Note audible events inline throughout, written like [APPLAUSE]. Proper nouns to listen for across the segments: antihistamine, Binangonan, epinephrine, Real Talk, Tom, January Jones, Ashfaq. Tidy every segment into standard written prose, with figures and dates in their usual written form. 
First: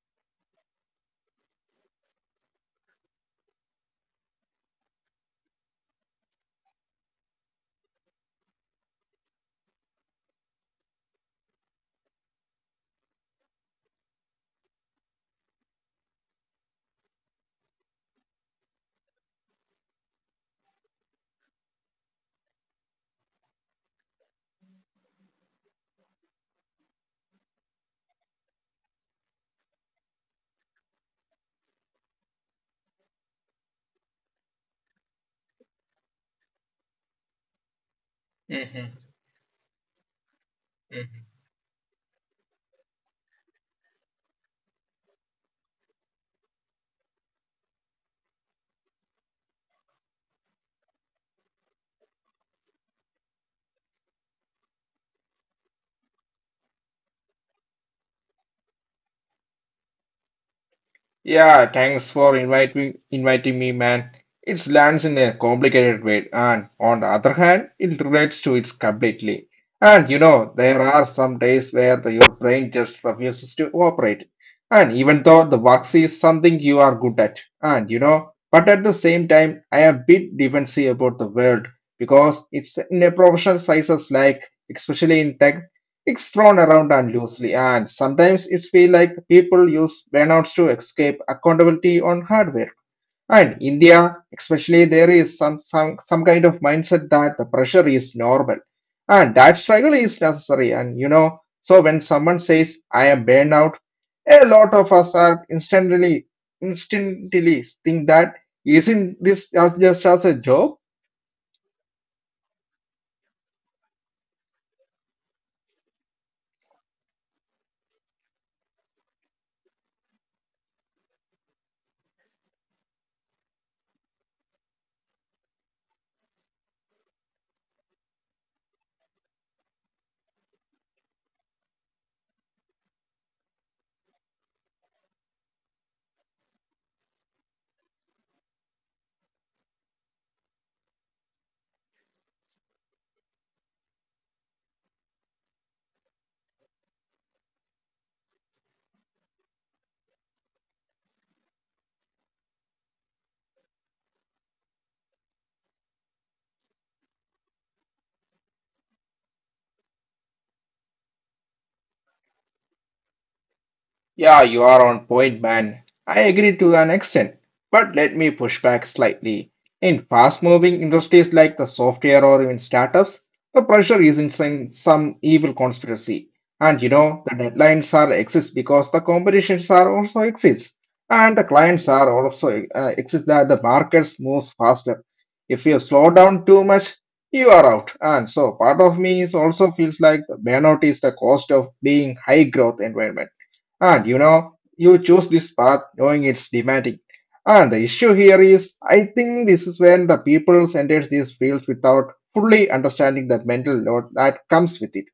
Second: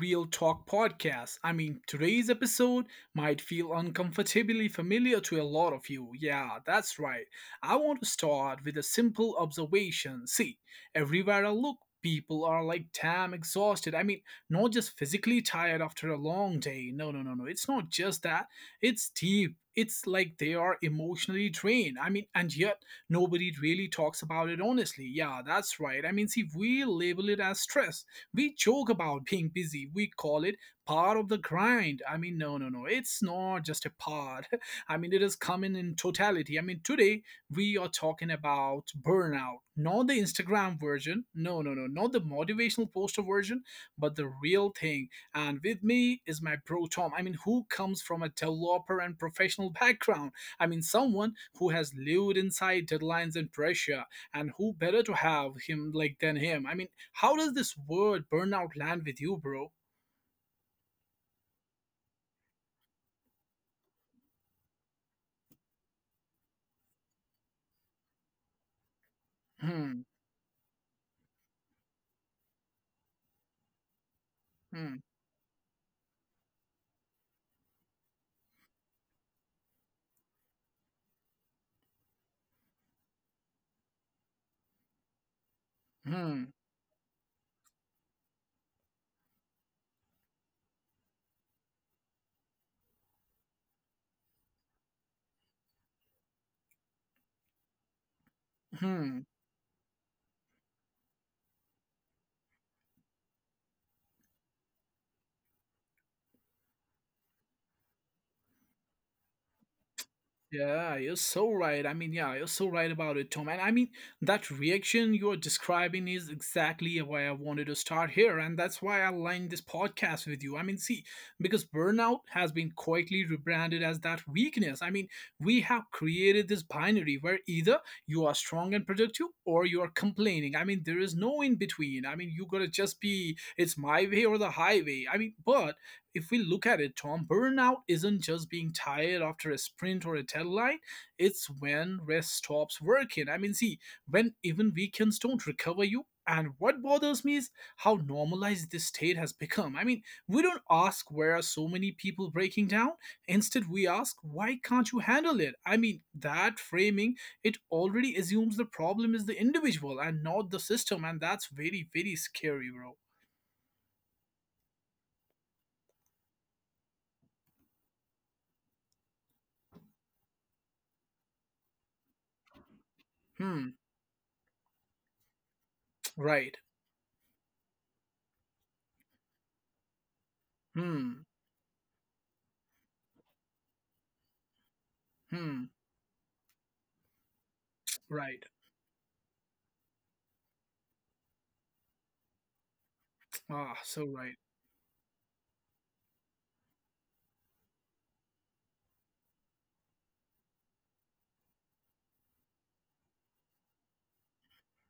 Real Talk podcast. I mean, today's episode might feel uncomfortably familiar to a lot of you. Yeah, that's right. I want to start with a simple observation. See, everywhere I look, people are like damn exhausted. I mean, not just physically tired after a long day. No, no, no, no. It's not just that. It's deep. It's like they are emotionally drained. I mean, and yet nobody really talks about it honestly. Yeah, that's right. I mean, see, we label it as stress. We joke about being busy. We call it part of the grind. I mean, no, no, no. It's not just a part. [LAUGHS] I mean, it is coming in totality. I mean, today we are talking about Mhm, burnout, not the Instagram version. mhm. No, no, no. Not the motivational poster version, but the real thing. And with me is my bro Tom. I mean, who comes from a developer and professional background. I mean, someone who has lived inside deadlines and pressure, and who better to have him like than him? I mean, how does this word burnout land with you, bro? Yeah, thanks for inviting me, man. It lands in a complicated way, and on the other hand, it relates to it completely. And you Hmm, know, there are some days where your brain just refuses to operate. And hmm, even though the works is something you are good at, and you know, but at the same time, I am a bit defensive about the world because it's in a professional sizes like, especially in tech. It's thrown hmm, around unloosely, and sometimes it feels like people use burnouts to escape accountability on hardware. And India, especially, there is some kind of mindset that the pressure is normal. And hmm. that struggle is necessary. And you know, so when someone says, I am burnout, a lot of us are instantly think that isn't this just as a job? Yeah, you're so right. I mean, yeah, you're so right about it, Tom. And I mean, that reaction you're describing is exactly why I wanted to start here. And that's why I aligned this podcast with you. I mean, see, because burnout has been quietly rebranded as that weakness. I mean, we have created this binary where either you are strong and productive or you are complaining. I mean, there is no in between. I mean, you gotta just be, it's my way or the highway. I mean, but if we look at it, Tom, burnout isn't just being tired after a sprint or a deadline. It's when rest stops working. I mean, see, when even weekends don't recover you. And what bothers me is how normalized this state has become. I mean, we don't ask where are so many people breaking down. Instead, we ask, why can't you handle it? I mean, that framing, it already assumes the problem is the individual and not the system. And that's very, very scary, bro. Yeah, you are on point, man. I agree to an extent, but let me push back slightly. In fast-moving industries like the software or even startups, the Hmm, pressure isn't some evil conspiracy. right. And you know, the deadlines are exist because the competitions are also exists, and the Hmm, clients are also exist that the markets moves faster. If you hmm. slow down too much, you are out. And so Right. part of me is also feels like the burnout is the cost of being high growth environment. Ah, And you so know, right. you choose this path knowing it's demanding. And the issue here is, I think this is when the people enter these fields without fully understanding the mental load that comes with it,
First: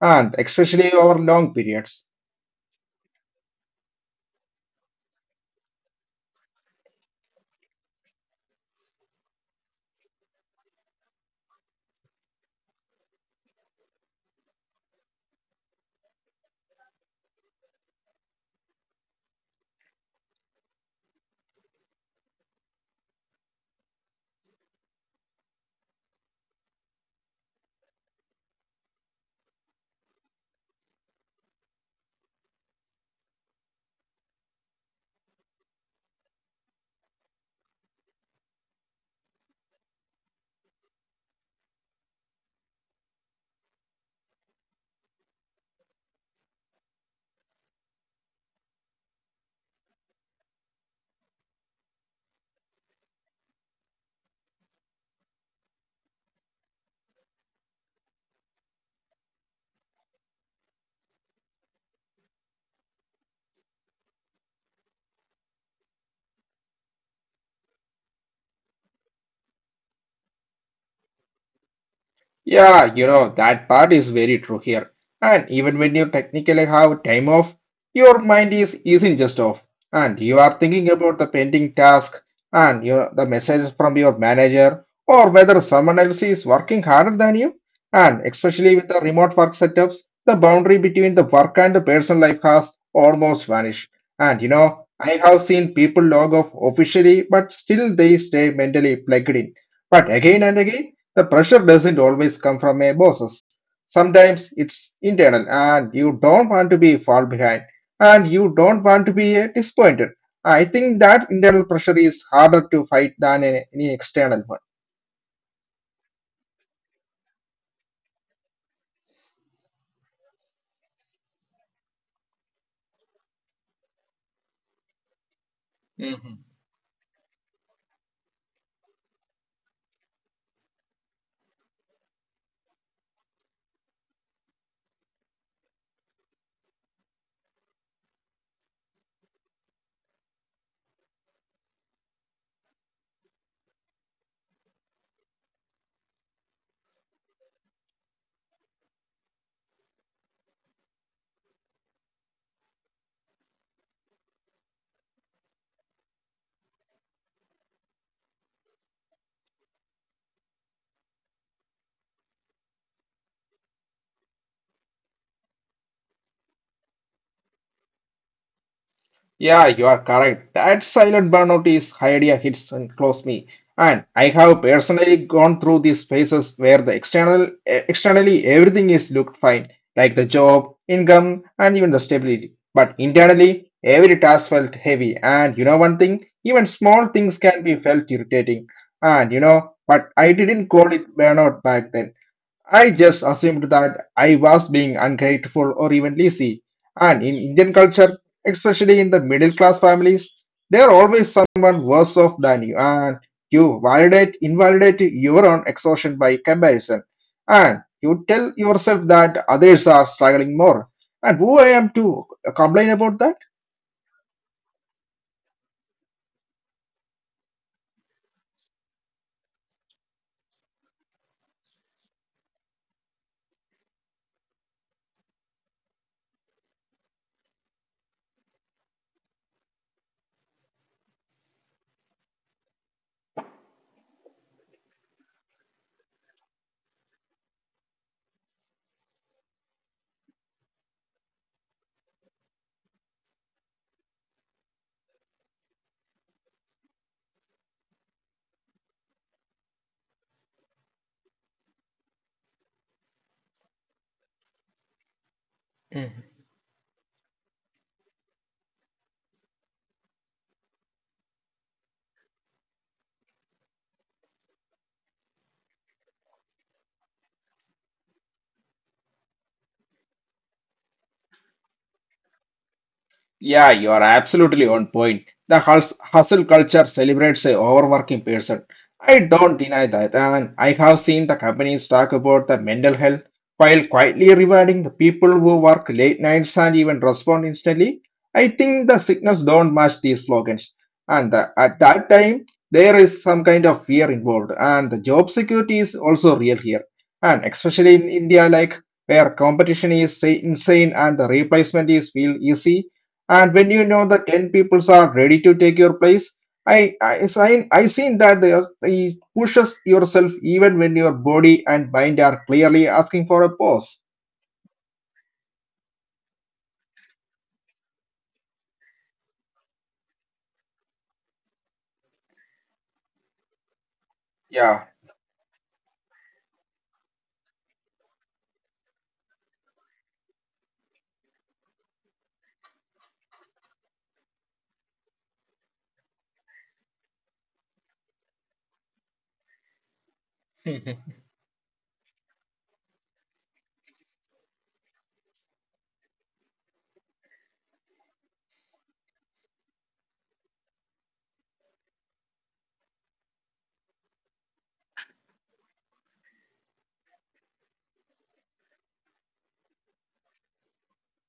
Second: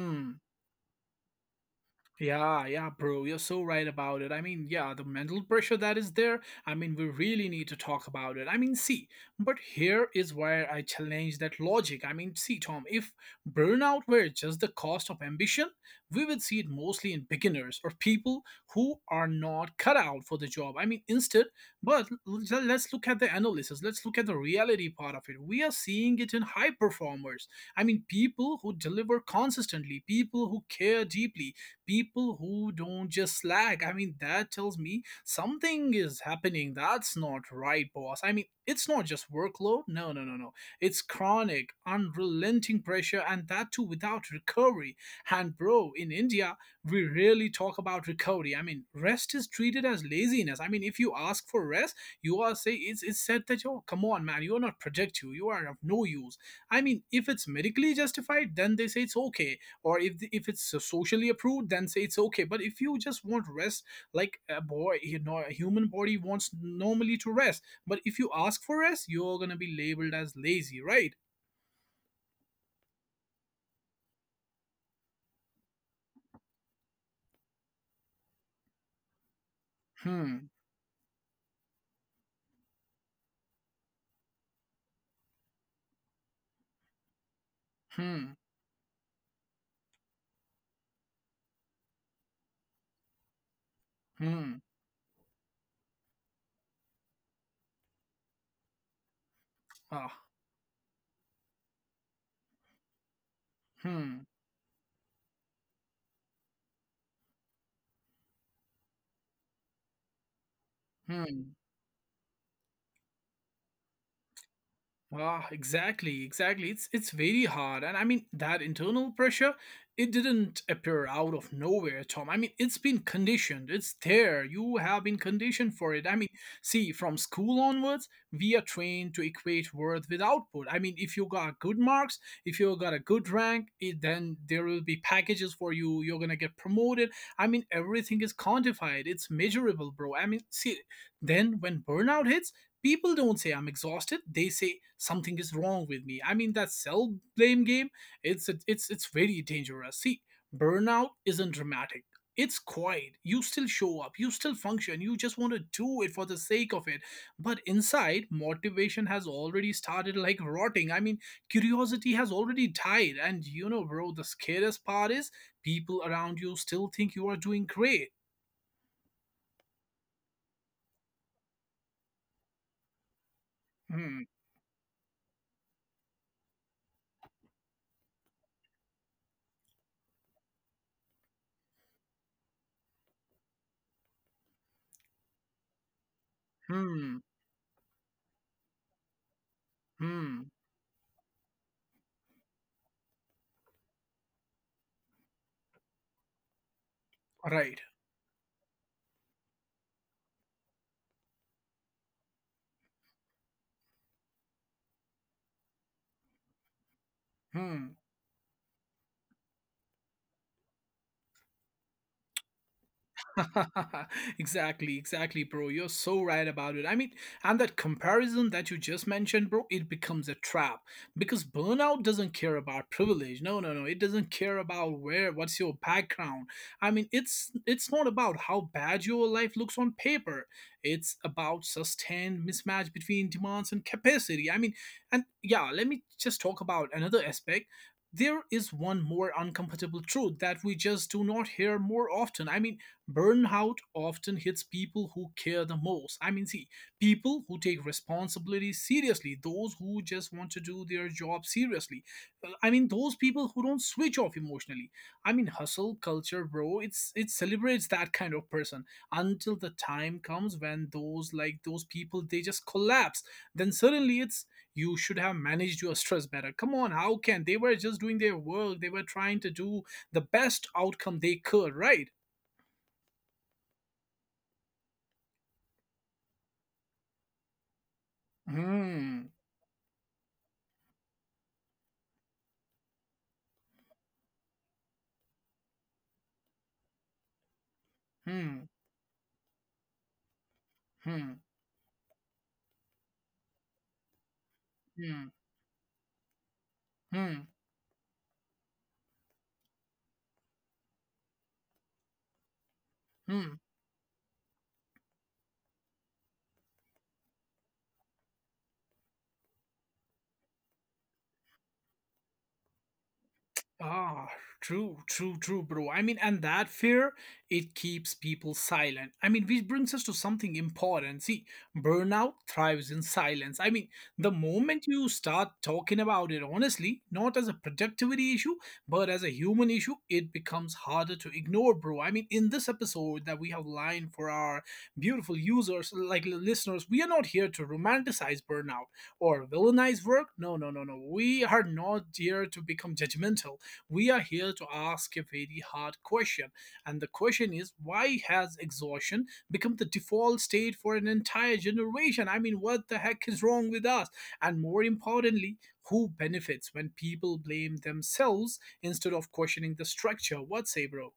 and especially over long periods. Yeah, yeah, bro, you're so right about it. I mean, yeah, the mental pressure that is there, I mean, we really need to talk about it. I mean, see, but here is where I challenge that logic. I mean, see, Tom, if burnout were just the cost of ambition, we would see it mostly in beginners or people who are not cut out for the job. I mean, instead, but let's look at the analysis, let's look at the reality part of it. We are seeing it in high performers. I mean, people who deliver consistently, people who care deeply, people who don't just slack. I mean, that tells me something is happening. That's not right, boss. I mean, it's not just workload. No, no, no, no. It's chronic, unrelenting pressure, and that too without recovery. And, bro, in India, we rarely talk about recovery. I mean, rest is treated as laziness. I mean, if you ask for rest, you are say it's said that, oh, come on, man, you are not productive, you are of no use. I mean, if it's medically justified, then they say it's okay, or if the, if it's socially approved, then say it's okay. But if you just want rest like a boy, you know, a human body wants normally to rest, but if you ask for rest, you're going to be labeled as lazy, right? Yeah, you know, that part is very true here. And even when you technically have time off, your mind is isn't just off. And Hmm. you are thinking about the pending task and you know, the messages from your manager or whether someone else is working harder than you. And Hmm. especially with the remote work setups, the boundary between the work and the personal life has almost vanished. And you Hmm. know, I have seen people log off officially, but still they stay mentally plugged in. Ah. But again and again, the pressure doesn't always come from a bosses. Hmm. Sometimes it's internal and you don't want to be fall behind and you don't want to be disappointed. I think that Hmm. internal pressure is harder to fight than any external Ah, exactly, exactly. It's very hard, and I mean that internal pressure. It didn't appear out of nowhere, Tom. I mean, it's been conditioned. It's there. You have been conditioned for it. I mean, one. see, from school onwards, we are trained to equate worth with output. I mean, if you got good marks, if you got a good rank, it, then there will be packages for you. You're gonna get promoted. I mean, everything is quantified. It's measurable, bro. I mean, see, then when burnout hits, people don't say I'm exhausted. They say something is wrong with me. I mean, that self blame game. It's very dangerous. See, burnout isn't dramatic. It's quiet. You still show up. You still function. You just want to do it for the sake of it. But inside, motivation has already started like rotting. I mean, curiosity has already died. And you know, bro, the scariest part is people around you still think you are doing great. Yeah, you are correct. That silent burnout is idea hits and close me. And Hmm. I have personally gone through these phases where the external externally everything is looked fine, like the job, income, and even the stability. But internally, every task felt heavy. And you know one thing, even Hmm. small things can be felt irritating. And you know, but Hmm. I didn't call it burnout back then. I just assumed that I was being ungrateful or even lazy. And Right. in Indian culture, especially in the middle class families, there are always someone worse off than you, and you validate, invalidate your own exhaustion by comparison. Hmm. And you tell yourself that others are struggling more. And who I am to complain about that? [LAUGHS] Exactly, exactly, bro. You're so right about it. I mean, and that comparison that you just mentioned, bro, it becomes a trap because burnout doesn't care about privilege. No, no, no. It doesn't care about what's your background. I mean, it's not about how bad your life looks on paper. It's about sustained mismatch between demands and capacity. I mean, and yeah, let me just talk about another aspect. There is one more uncomfortable truth that we just do not hear more often. I mean, burnout often hits people who care the most. I mean, see, people who take responsibility seriously, those who just want to do their job seriously. I mean, those people who don't switch off emotionally. I mean, hustle culture, bro. It celebrates that kind of person until the time comes when those like those people they just collapse. Then suddenly it's, you should have managed your stress better. Come on, how can they were just doing their work? They were trying to do the best outcome they could, right? Yeah, you are absolutely on point. The hustle culture celebrates a overworking person. I 嗯 don't deny that, and I have seen the companies talk about the mental health while quietly rewarding the people who work late nights and even respond instantly. I 嗯 think the signals don't match these slogans, and 嗯 at that time there is some kind of fear involved, and the job 嗯 security is also real here, and 嗯 especially in India, like where competition is say, insane and the replacement is feel easy and 嗯。when you know the 10 peoples are ready to take your place, I seen that he pushes yourself even when your body and mind are clearly asking for a pause. Ah, true, true, true, bro. I mean, and that fear, it keeps people silent. I mean, which brings us to something important. See, burnout thrives in silence. I mean, the Yeah. moment you start talking about it honestly, not as a productivity issue, but as a human issue, it becomes harder to ignore, bro. I mean, in this episode that we have lined for our beautiful users, like listeners, we are not here to romanticize burnout or villainize work. No, no, no, no. We are not here to become judgmental. We are here to ask a very hard question, and the question is, why has exhaustion become the default state for an entire generation? I mean, what the heck is wrong with us? And more importantly, who benefits when people blame themselves instead of questioning the structure? What say, bro?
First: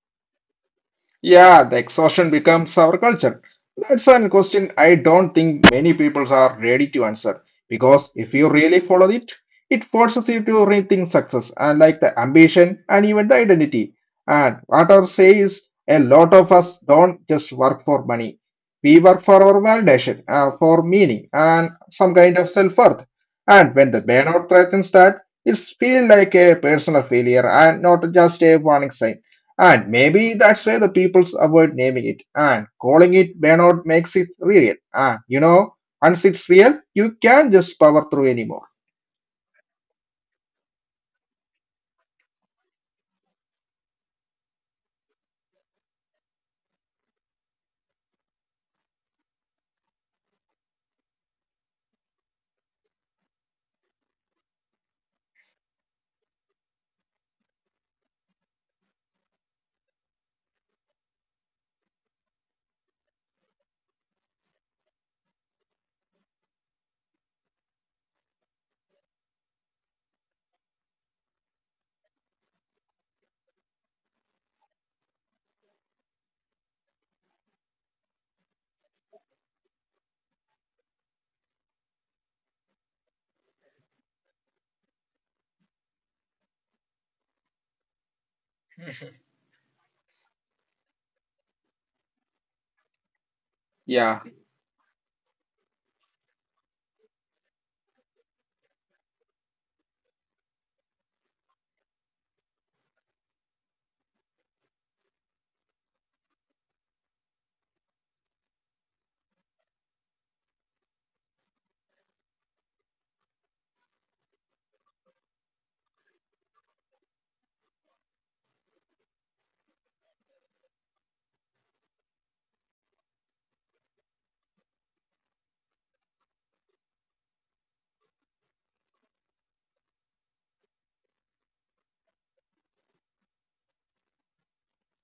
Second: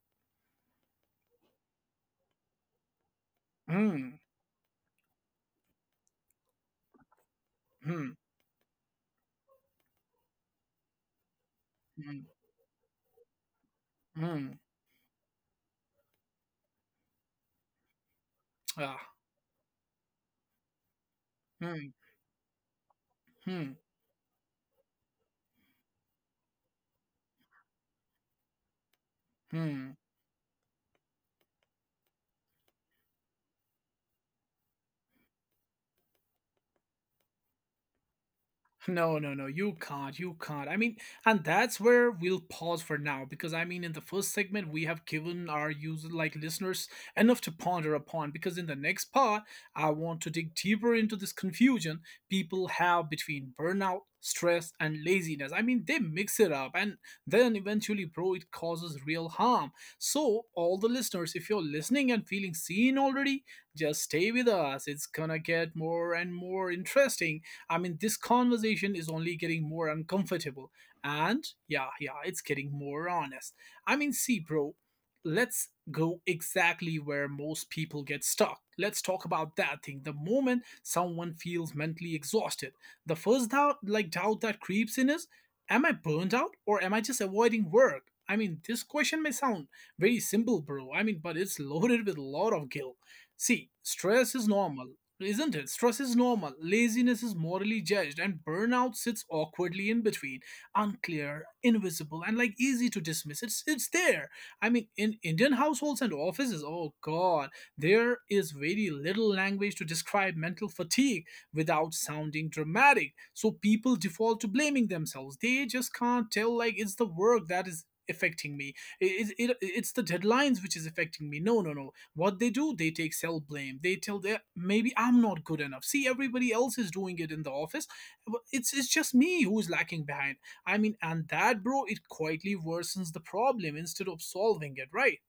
Yeah, the exhaustion becomes our culture. That's Hmm. a question I don't think many people are ready to answer because Hmm. if you really follow it, it forces you to rethink success and like the Hmm. ambition and even the identity. Hmm. And what I'll say is a lot of us don't just work for money. We Ah. work for our validation, for meaning and Hmm. some kind of self-worth. Hmm. And when the burnout threatens that, it's feel like a personal failure and not just a warning sign. And Hmm. maybe that's why the peoples avoid naming it. And calling it burnout makes it real. And you know, once it's real, you can't just power through anymore. No, no, no, you can't. You can't. I mean, and that's where we'll pause for now, because I mean, in the first segment, we have given our user like listeners enough to ponder upon. Because in the next part, I want to dig deeper into this confusion people have between burnout, stress, and laziness. I mean, they mix it up, and then eventually, bro, it causes real harm. So, all the listeners, if you're listening and feeling seen already, just stay with us. It's gonna get more and more interesting. I mean, this conversation is only getting more uncomfortable. And yeah, yeah, it's getting more honest. I mean, see, bro, let's go exactly where most people get stuck. Let's talk about that thing. The moment someone feels mentally exhausted, the first doubt, like doubt that creeps in is, am I burned out or am I just avoiding work? I mean, this question may sound very simple, bro. I mean, but it's loaded with a lot of guilt. See, Yeah. stress is normal. Isn't it? Stress is normal, laziness is morally judged, and burnout sits awkwardly in between, unclear, invisible, and like easy to dismiss. It's there. I mean, in Indian households and offices, oh god, there is very little language to describe mental fatigue without sounding dramatic. So people default to blaming themselves. They just can't tell like it's the work that is affecting me. It's the deadlines which is affecting me. No, no, no, what they do, they take self blame, they tell their, maybe I'm not good enough. See, everybody else is doing it in the office, but it's just me who's lacking behind. I mean, and that, bro, it quietly worsens the problem instead of solving it, right?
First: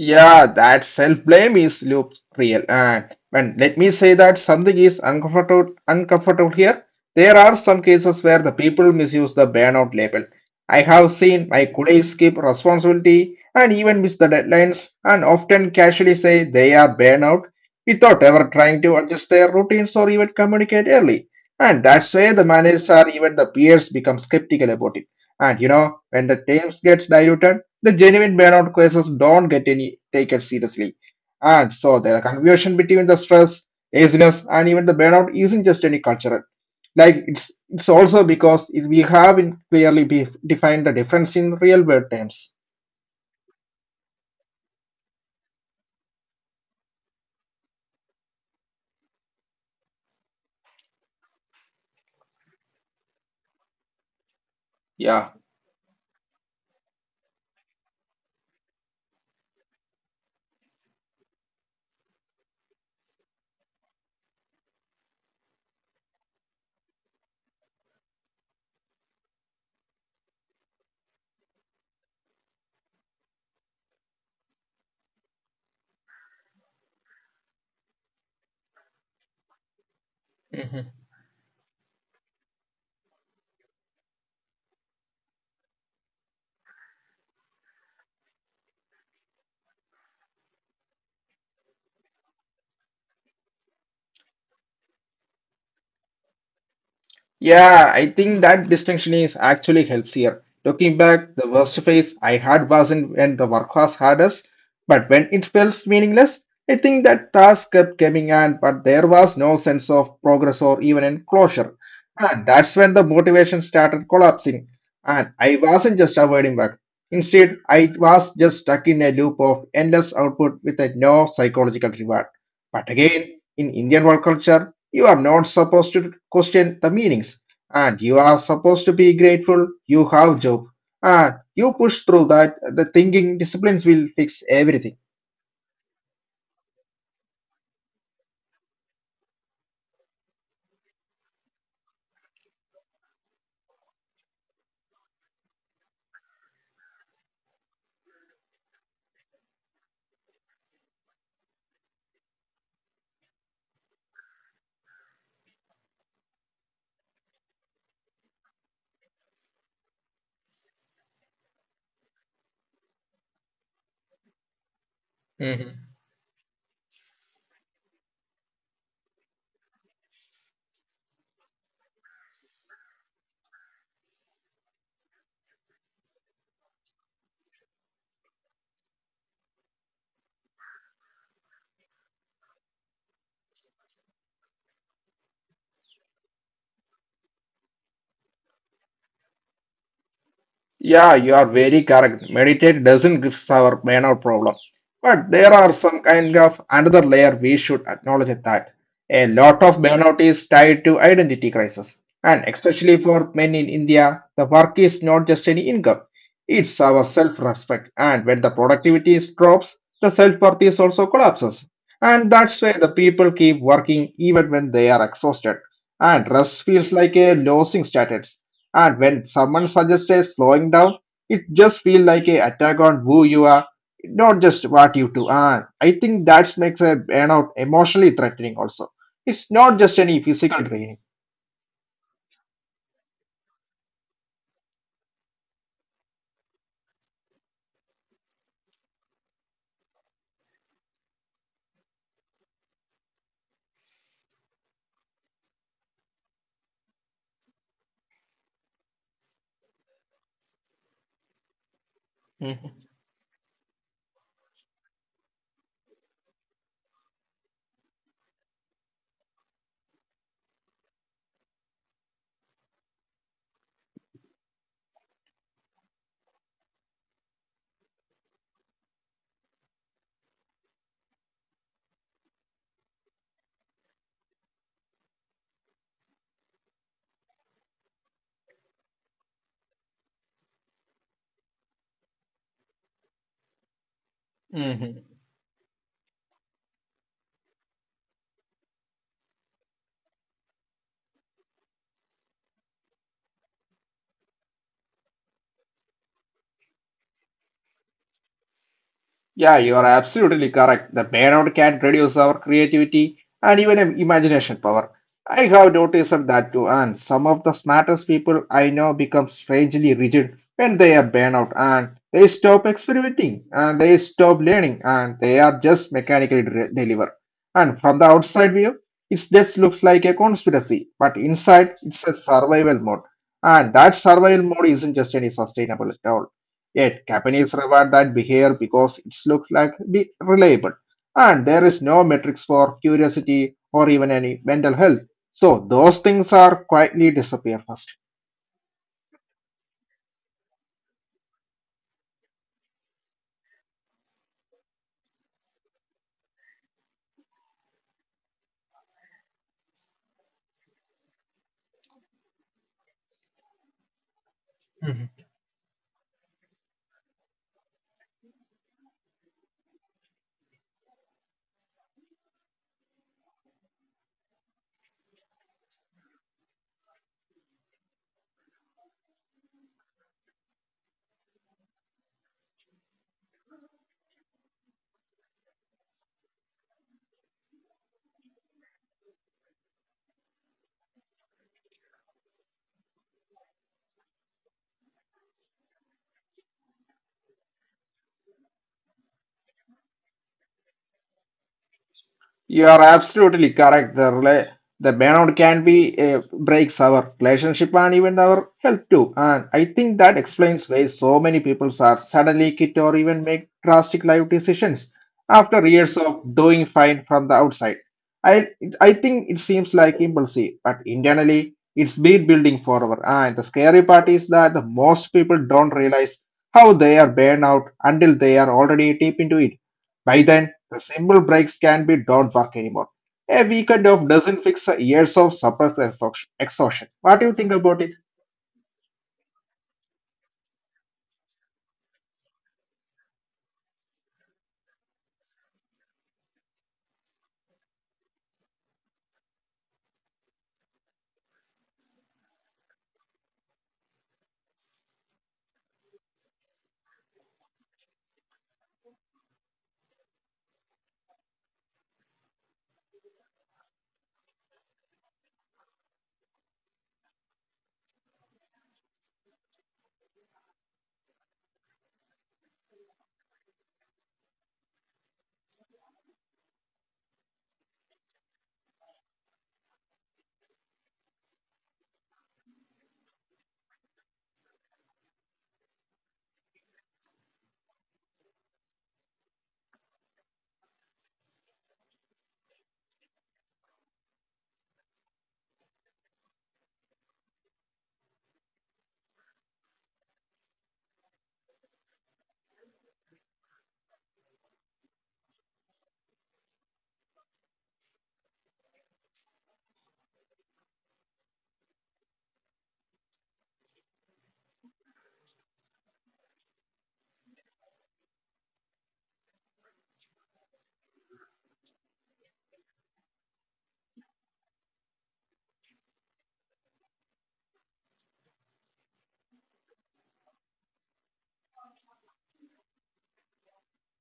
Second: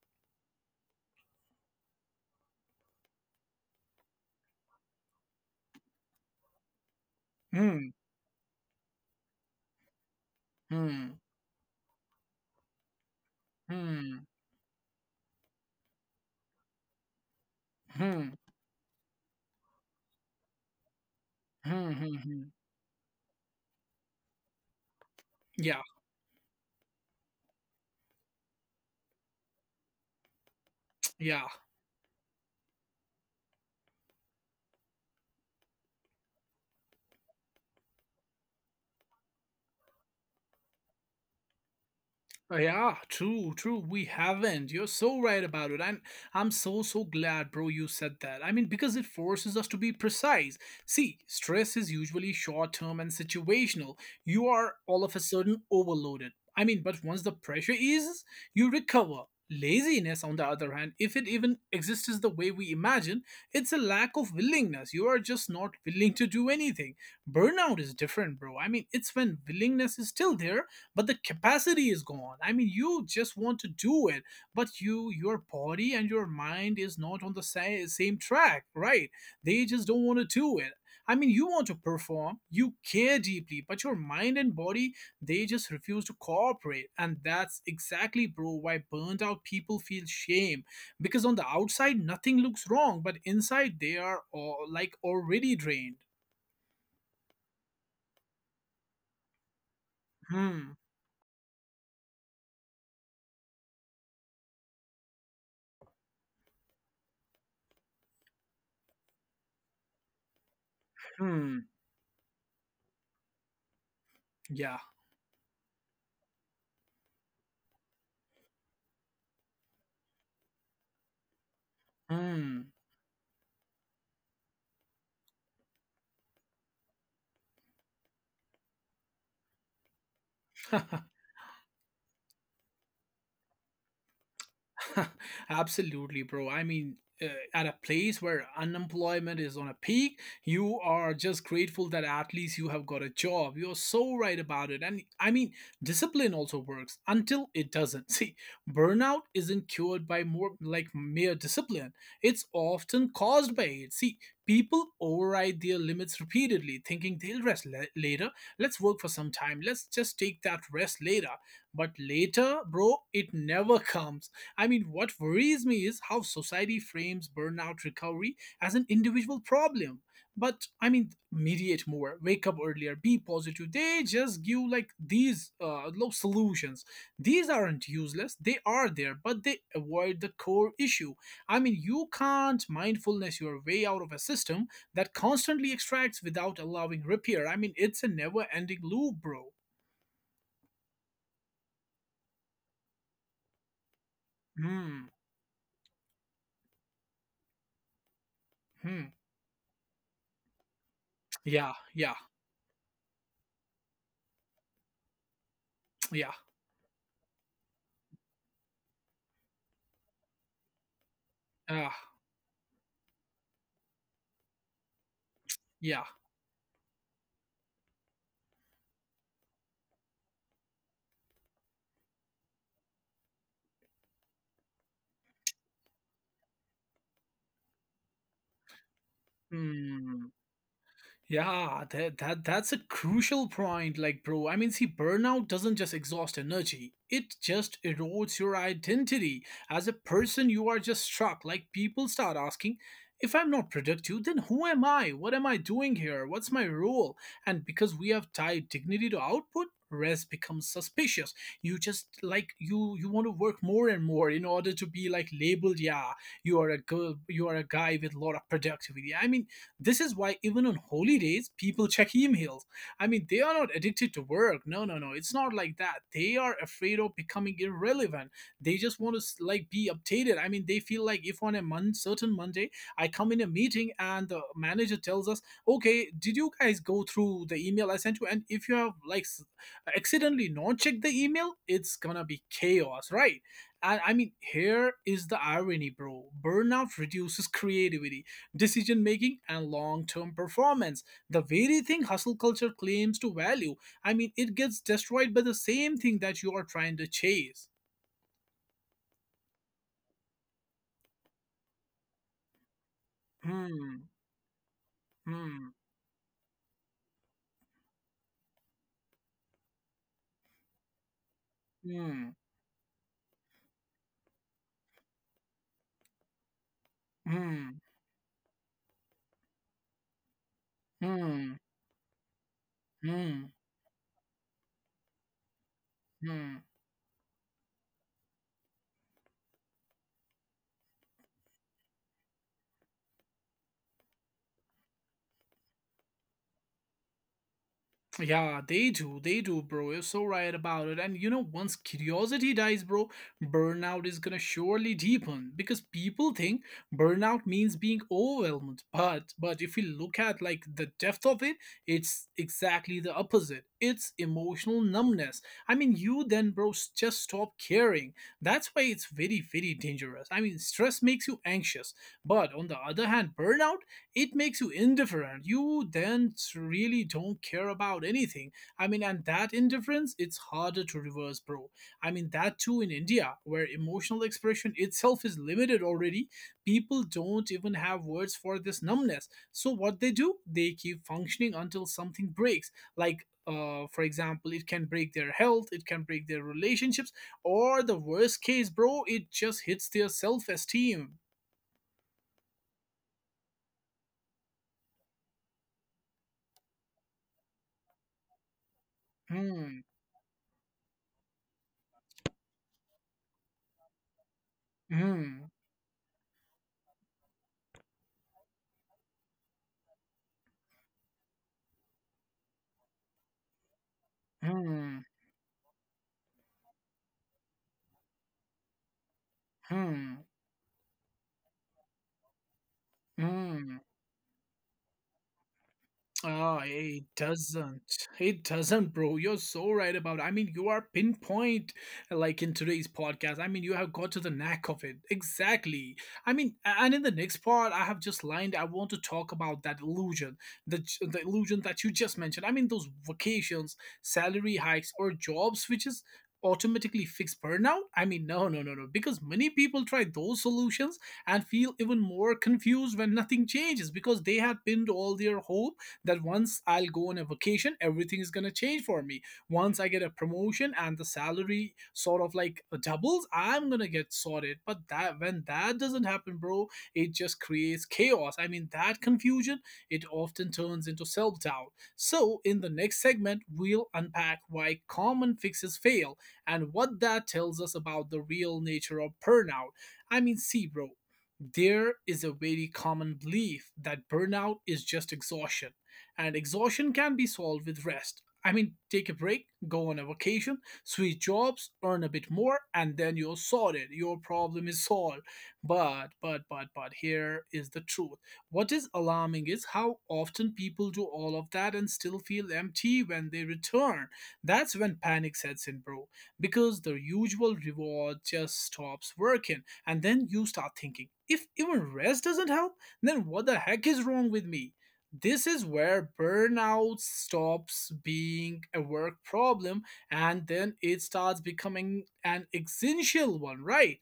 Yeah, that self-blame is loop real. And when let me say that something is uncomfortable here, there are Hmm. some cases where the people misuse the burnout label. I Hmm. have seen my colleagues skip responsibility and even Hmm. miss the deadlines and often casually say they are burnout without Hmm. ever trying to adjust their routines or even communicate early. Hmm. And Hmm, that's where hmm. the managers or even the peers become skeptical about it. And you Yeah. know, when the teams gets diluted, the genuine burnout cases don't get any taken seriously. Yeah. And so the confusion between the stress, laziness, and even the burnout isn't just any cultural. Like it's also because it, we haven't clearly defined the difference in real world terms. Yeah, true, true. We haven't. You're so right about it. And I'm so, so glad, bro, you said that. I mean, because it forces us to be precise. See, stress is usually short term and situational. You are all of a Yeah. sudden overloaded. I mean, but once the pressure eases, you recover. Laziness, on the other hand, if it even exists as the way we imagine, it's a lack of willingness. You are just not willing to do anything. Burnout is different, bro. I mean, it's when willingness is still there, but the capacity is gone. I mean, you just want to do it, but your body and your mind is not on the same track, right? They just don't want to do it. I mean, you want to perform, you care deeply, but your mind and body, they just refuse to cooperate. And that's exactly, bro, why burned out people feel shame because on the outside nothing looks wrong, but inside they are all, like, already drained. Yeah, I think that distinction is actually helps here. Looking Hmm. back, the worst phase I had wasn't when the work was hardest, but when it felt meaningless. I think that task kept coming on, but there was no sense of progress or even in closure. Hmm. And that's when the motivation started collapsing. Yeah. And I wasn't just avoiding work. Instead, I was just stuck in a loop of endless output with a no psychological reward. But Hmm. again, in Indian work culture, you are not supposed to question the meanings, and you are supposed to be grateful you have job, and [LAUGHS] you push through that the thinking disciplines will fix everything. [LAUGHS] Absolutely, bro. I mean, uh, at a place where unemployment is on a peak, you are just grateful that at least you have got a job. You're so right about it. And I mean, discipline also works until it doesn't. [LAUGHS] See, burnout isn't cured by more like mere discipline, it's often caused by it. See, people override their limits repeatedly, thinking they'll rest later. Let's work for some time. Let's just take that rest later. But later, bro, it never [LAUGHS] comes. I mean, what worries me is how society frames burnout recovery as an individual problem. But I mean, mediate more, wake up earlier, be positive. They just give like these low solutions. These aren't useless, they are there, but they avoid the core issue. I mean, you can't mindfulness your way out of a system that constantly extracts without allowing repair. I mean, it's a never ending loop, bro. Yeah, you are very correct. Meditate doesn't give our burnout problem. But Hmm. there are some kind of another layer we should acknowledge that. A Hmm. lot of burnout is tied to identity crisis. Yeah. Yeah. And especially for men in India, the work is not just any income. Yeah. It's our self-respect. And when the productivity is drops, the self-worth is also collapses. And Ah. that's why the people keep working even when they are exhausted. Yeah. And rest feels like a losing status. And when someone suggests a slowing down, it just feels like a attack on who you are, not just what you do. And I think that makes a burnout emotionally threatening also. It's not just any Hmm. physical training. Yeah, that's a crucial point, like bro. I mean, see, burnout doesn't just exhaust energy. It just erodes your identity. As a person, you are just struck. Like, people start asking, if I'm not productive, then who am I? What am I doing here? What's my role? And because we have tied dignity to output, rest becomes suspicious. You just like Mhm. you want to work more and more in order to be like labeled, yeah, you are a girl, you are a guy with a lot of productivity. I mean, this is why even on holy days, people check emails. I mean, they are not addicted to work. No, no, no. It's not like that. They are afraid of becoming irrelevant. They just want to like be updated. I mean, they feel like if on a month, certain Monday, I come in a meeting and the manager tells us, "Okay, did you guys go through the email I sent you?" And if you have like accidentally not checked the email, it's gonna be chaos, right? And I mean, Mhm. here is the irony, bro. Burnout reduces creativity, decision making, and long-term performance, the very thing hustle culture claims to value. I mean, it gets destroyed by the same thing that you are trying to chase. Yeah, you are absolutely correct. The burnout can reduce our creativity and even Hmm. imagination power. I have Hmm. noticed that too, and some of the smartest people I know become strangely rigid when they are burnout and they Hmm. stop experimenting and they stop learning and they are just mechanically delivered. And Hmm. from the outside view, it just looks like a conspiracy, but inside Hmm. it's a survival mode. Hmm. And that survival mode isn't just any sustainable at all. Hmm. Yet companies reward that behavior because it looks like be reliable. And there is no metrics for curiosity or even any mental health. So those things are quietly disappear first. Yeah, they do. They do, bro. You're so right about it. And you know, once curiosity dies, bro, burnout is gonna surely deepen because people think burnout means being overwhelmed. But if you look at like the depth of it, it's exactly the opposite. It's emotional numbness. I mean, you then, bro, just stop caring. That's why it's very, very dangerous. I mean, stress makes you anxious. But on the other hand, burnout, it makes you indifferent. You then really don't care about anything. I mean, and that indifference, it's harder to reverse, bro. I mean, that too in India, where emotional expression itself is limited already, people don't even have words for this numbness. So what they do, they keep functioning until something breaks, like, for example, it can break their health, it can break their relationships, or the worst case, bro, it just hits their self esteem. You are absolutely correct. The burnout can be breaks our relationship and even our health too. And I think Hmm. that explains why so many people are suddenly quit or even make drastic life decisions after Hmm. years of doing fine from the outside. I I think it seems like impulsive, but internally it's been building forever. And the scary part is that the most Hmm. people don't realize how they are burned out until they are already deep into it. う By ん、then the simple breaks can be don't work anymore. う A weekend ん。of doesn't fix years of suppressed exhaustion. Oh, exhaustion. What it do you think about it? doesn't. It doesn't, bro. You're so right about it. I mean, you are pinpoint, like in today's podcast. I mean, you have got to the knack of it. Exactly. I mean, and in the next part, I have just lined I want to talk about that illusion, the illusion that you just mentioned. I mean, those vacations, salary hikes or job switches automatically fix burnout? I mean, no, no, no, no. Because many people try those solutions and feel even more confused when nothing changes because they had pinned all their hopes that once I'll go on a vacation, everything is gonna change for me. Once I get a promotion and the salary sort of like doubles, I'm gonna get sorted. But that when that doesn't happen, bro, it just creates chaos. I mean, that confusion, it often turns into self doubt. So, in the next segment, we'll unpack why common fixes fail and what that tells us about the real nature of burnout. I mean, see, bro, there is a very common belief that burnout is just exhaustion and exhaustion can be solved with rest. I mean, take a break, go on a vacation, switch jobs, earn a bit more, and then you're sorted. Your problem is solved. But, here is the truth. What is alarming is how often people do all of that and still feel empty when they return. That's when panic sets in, bro, because the usual reward just stops working. And then you start thinking, if even rest doesn't help, then what the heck is wrong with me? This is where burnout stops being a work problem and then it starts becoming an existential one, right?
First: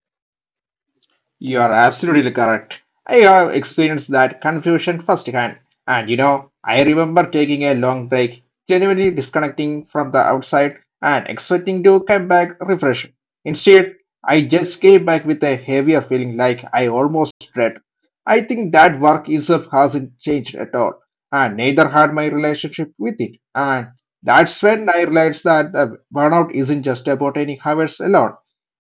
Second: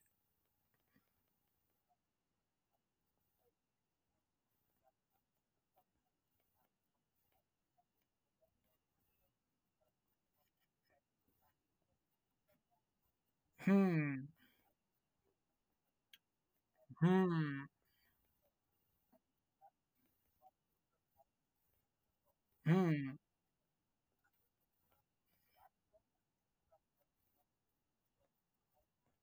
You are absolutely correct. I have experienced that confusion firsthand. And you know, I remember taking a long break, genuinely disconnecting from the outside and expecting to come back refreshed. Instead, Hmm, I just came back with a heavier feeling like I almost hmm, dread. I think that work itself hasn't changed at all, and neither had my hmm. relationship with it. And that's when I realized that the burnout isn't just about any hours alone.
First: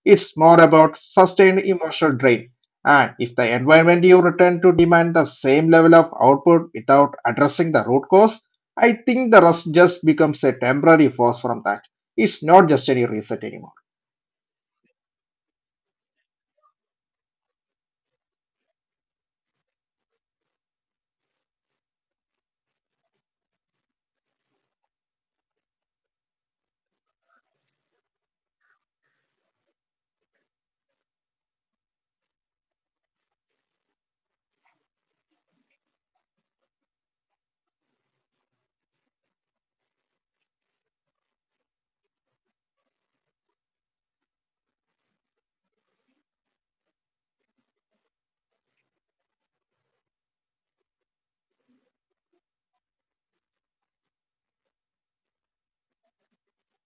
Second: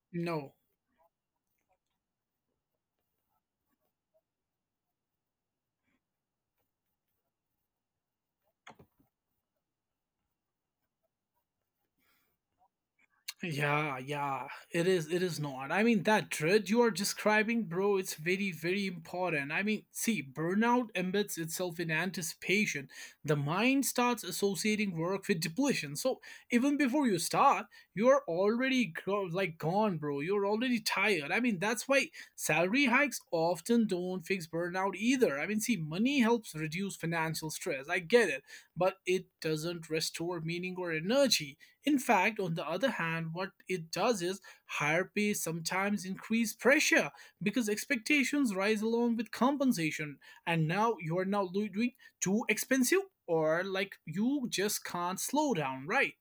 It's No. more about sustained emotional drain and if the environment you return to demand the same level of output without addressing the root cause, I think the rust just becomes a temporary force from that. It's not just any reset anymore. Yeah, yeah, it is. It is not. I mean, that dread you are describing, bro, it's very, very important. I mean, see, burnout embeds itself in anticipation. The mind starts associating work with depletion. So even before you start, you are already like gone, bro. You're already tired. I mean, that's why salary hikes often don't fix burnout either. I mean, see, money helps reduce financial stress. I get it, but it doesn't restore meaning or energy. In fact, on the other hand, what it does is higher pay sometimes increase pressure because expectations rise along with compensation, and now you are now doing too expensive, or like you just can't slow down, right?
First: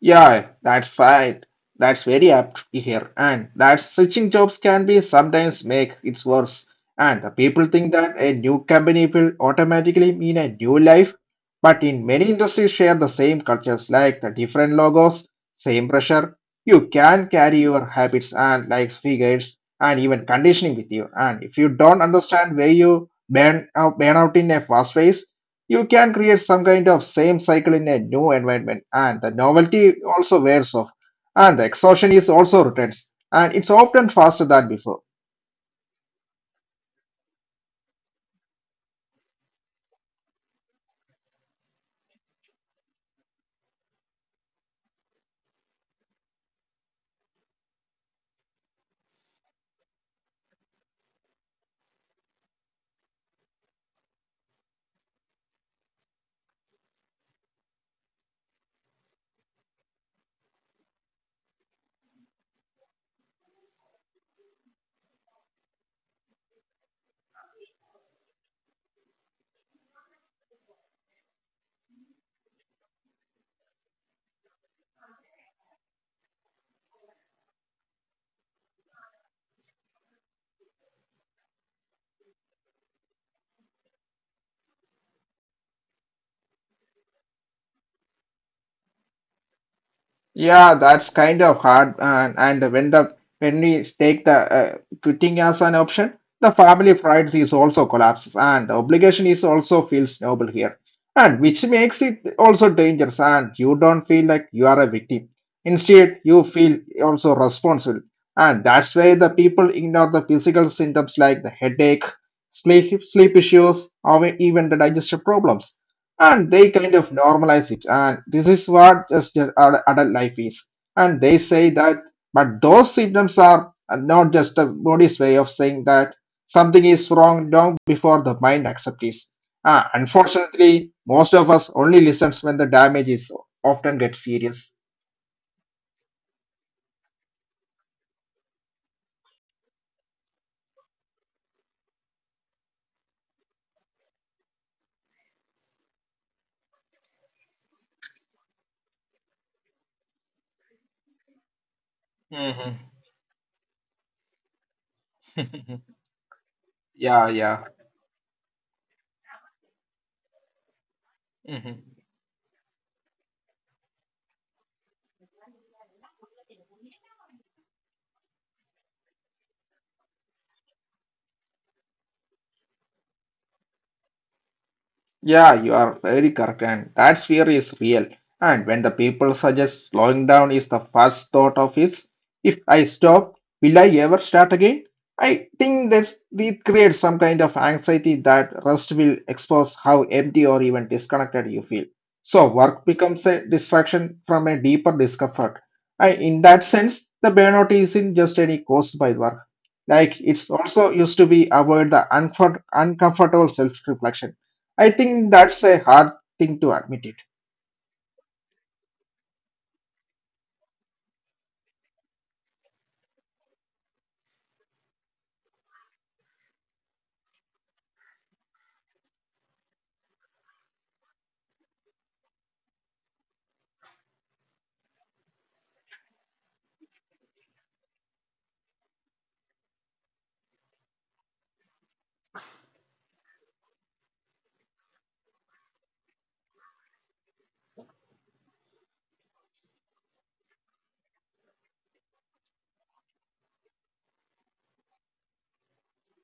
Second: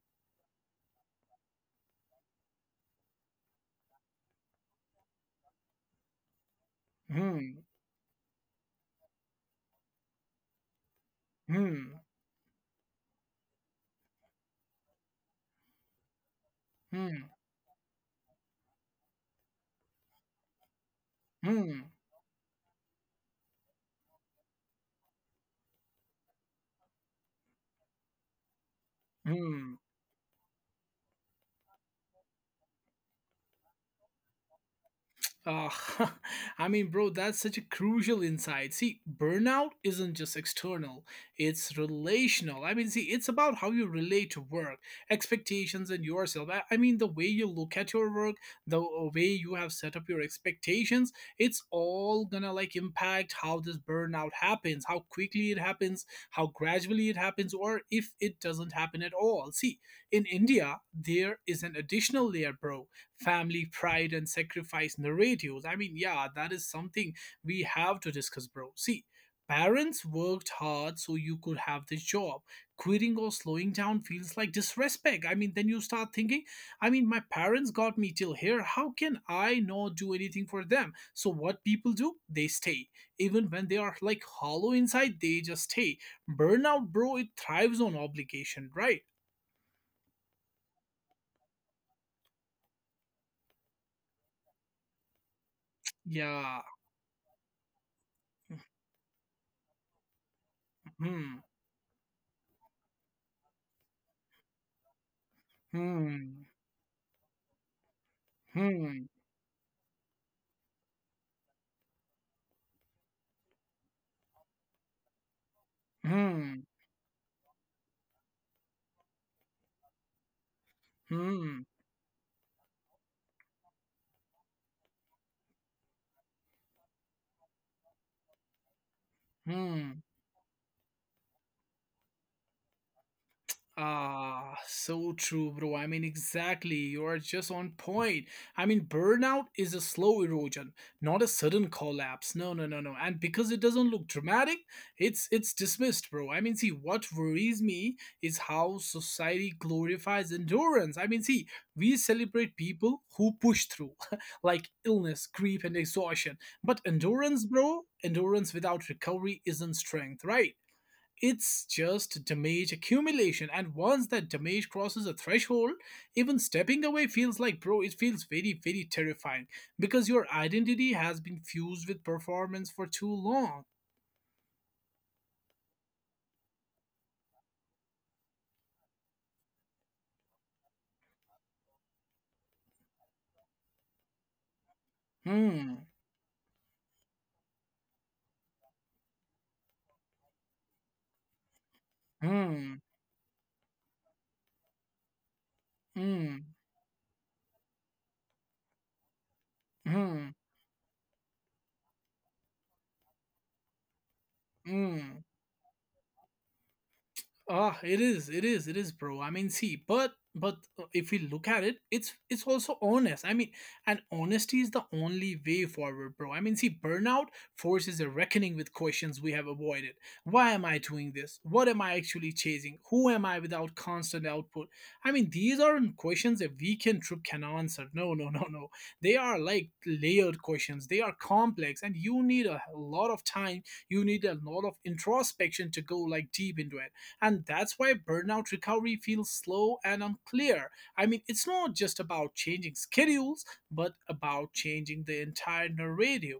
Yeah, that's fine. That's very apt to hear. And that switching jobs can be sometimes make it worse. And the Hmm. people think that a new company will automatically mean a new life. But Hmm. in many industries share the same cultures like the different logos, same pressure. You Hmm. can carry your habits and like figures and even conditioning with you. And if you Hmm. don't understand where you burn out in a fast phase, you can create some kind of same cycle in a new environment, and the Hmm. novelty also wears off, and the exhaustion is also returns, and it's often faster than before. Uh, [LAUGHS] I mean, bro, that's such a crucial insight. See, burnout isn't just external, it's relational. I mean, see, it's about how you relate to work, expectations, and yourself. I mean, the way you look at your work, the way you have set up your expectations, it's all gonna like impact how this burnout happens, how quickly it happens, how gradually it happens, or if it doesn't happen at all. See, in India, there is an additional layer, bro, family pride and sacrifice narratives. I mean, yeah, that is something we have to discuss, bro. See, parents worked hard so you could have this job. Quitting or slowing down feels like disrespect. I mean, then you start thinking, I mean, my parents got me till here. How can I not do anything for them? So, what people do, they stay. Even when they are like hollow inside, they just stay. Burnout, bro, it thrives on obligation, right? Yeah, that's kind of hard. And when the when we take the quitting as an option, the Yeah. family pride is also collapses, and obligation is also feels noble here, and Hmm. which makes it also dangerous. And you don't feel like you are a victim. Instead, you Hmm. feel also responsible, and that's why Hmm. the people ignore the physical symptoms like the headache, sleep issues, or even the digestive problems, and Hmm, they kind of normalize it and this is what just adult life is, and they say hmm, that, but those symptoms are not just the body's way of saying that something is wrong long before the mind accepts it. Ah, hmm. unfortunately most of us only listens when the damage is often gets Ah, serious. so true, bro. I mean, exactly. You are just on point. I mean, burnout is a slow erosion, not a sudden collapse. No, no, no, no. And because it doesn't look dramatic, it's dismissed, bro. I mean, see, what worries me is how society glorifies endurance. I mean, see, we celebrate Hmm. people who push through, [LAUGHS] like illness, grief, and [LAUGHS] exhaustion. But Yeah, endurance, yeah. bro, endurance without recovery isn't strength, right? It's just damage accumulation, and once that damage crosses a threshold, even stepping away feels like, bro, it feels very, very terrifying because your identity has been fused with performance for too long. Yeah, you are very correct, and that fear is real. And when the people suggest slowing down is the first thought of is, if I stop, will I ever start again? I Hmm, think that it creates some kind of anxiety that rest will expose how empty or even disconnected you feel. So hmm, work becomes a distraction from a deeper discomfort. And in hmm, that sense, the burnout isn't just any caused by work. Like hmm, it's also used to be avoid the uncomfortable self-reflection. I hmm. think that's a hard thing to admit. It. Ah, it is, it is, it is, bro. I mean, see, but if we look at it, it's also honest. I mean, and honesty is the only way forward, bro. I mean, see, burnout forces a reckoning with questions we have avoided. Why am I doing this? What am I actually chasing? Who am I without constant output? I mean, these aren't questions a weekend trip can answer. No, no, [LAUGHS] no, no. They are like layered questions. They are complex, and you need a lot of time. You need a lot of introspection to go like deep into it, and that's why burnout recovery feels slow and unclear. I mean, it's not just about changing schedules, but about changing the entire narrative.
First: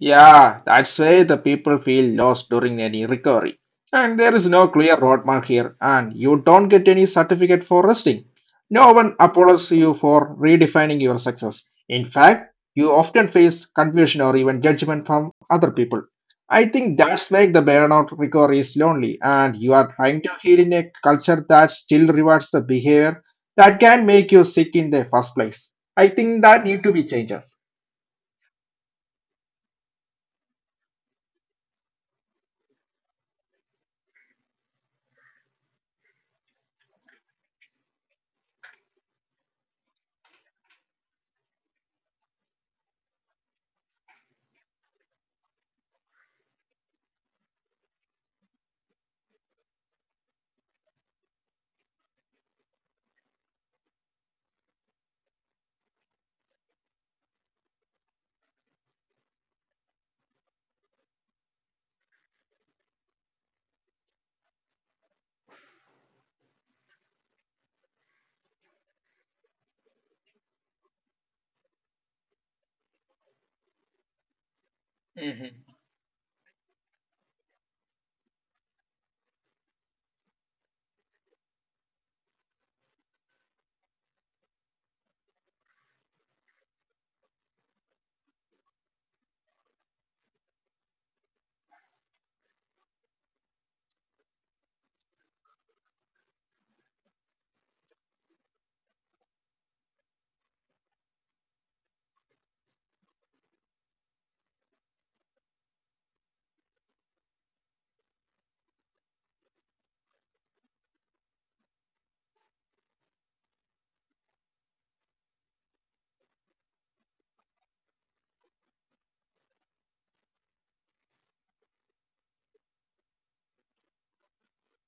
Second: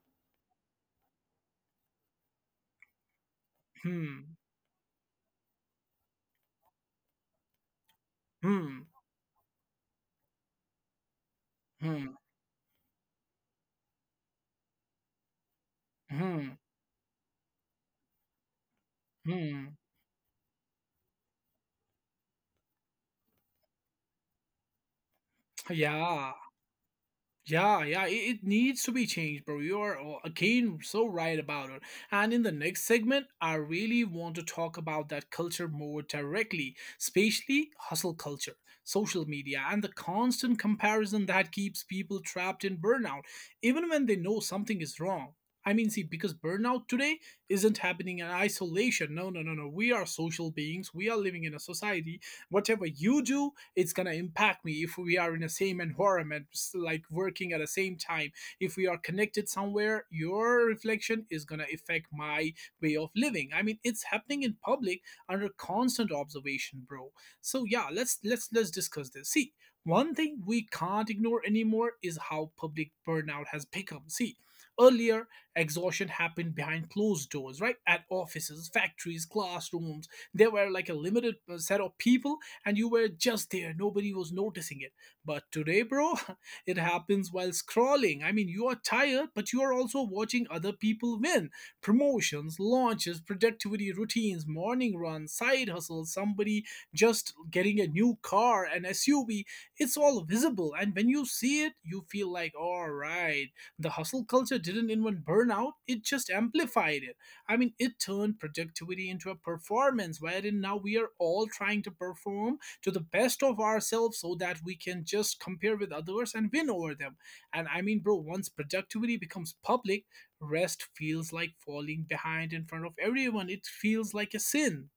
Yeah, that's why the people feel lost during any recovery. And there is Hmm, no clear roadmap here, and you don't get any certificate for resting. No hmm, one applauds you for redefining your success. In hmm, fact, you often face confusion or even judgment from other people. I hmm, think that's make the burnout recovery is lonely, and you are hmm. trying to heal in a culture that still rewards the behavior that can make you sick in the first place. I think Yeah. that need to be changed. Yeah, yeah, it needs to be changed, bro. You are again so right about it. And in the next segment, I really want to talk about that culture more directly, especially hustle culture, social media, and the constant comparison that keeps people trapped in burnout, even when they know something is wrong. I mean, see, because burnout today isn't happening in isolation. No, no, no, no. We are social beings. We are living in a society. Whatever you do, it's going to impact me if we are in the same environment, like working at the same time. If we are connected somewhere, your reflection is going to affect my way of living. I mean, it's happening in public under constant observation, bro. So yeah, let's discuss this. See, one thing we can't ignore anymore is how public burnout has become. See, earlier exhaustion happened behind closed doors, right, at offices, factories, classrooms. There were like a limited set of people, and you were just there. Nobody was noticing it. But today, bro, [LAUGHS] it happens while scrolling. I mean, you are tired, but you are also watching other people win promotions, launches, productivity routines, morning runs, side hustles, somebody just getting a new car, an SUV. It's all visible. And when you see it, you feel like, all right, the hustle culture didn't invent burnout, it just amplified it. I mean, it turned productivity into a performance wherein now we are all trying to perform to the best of ourselves so that we can just compare with others and win over them. And I mean, bro, once productivity becomes public, rest feels like falling behind in front of everyone. It feels like a sin.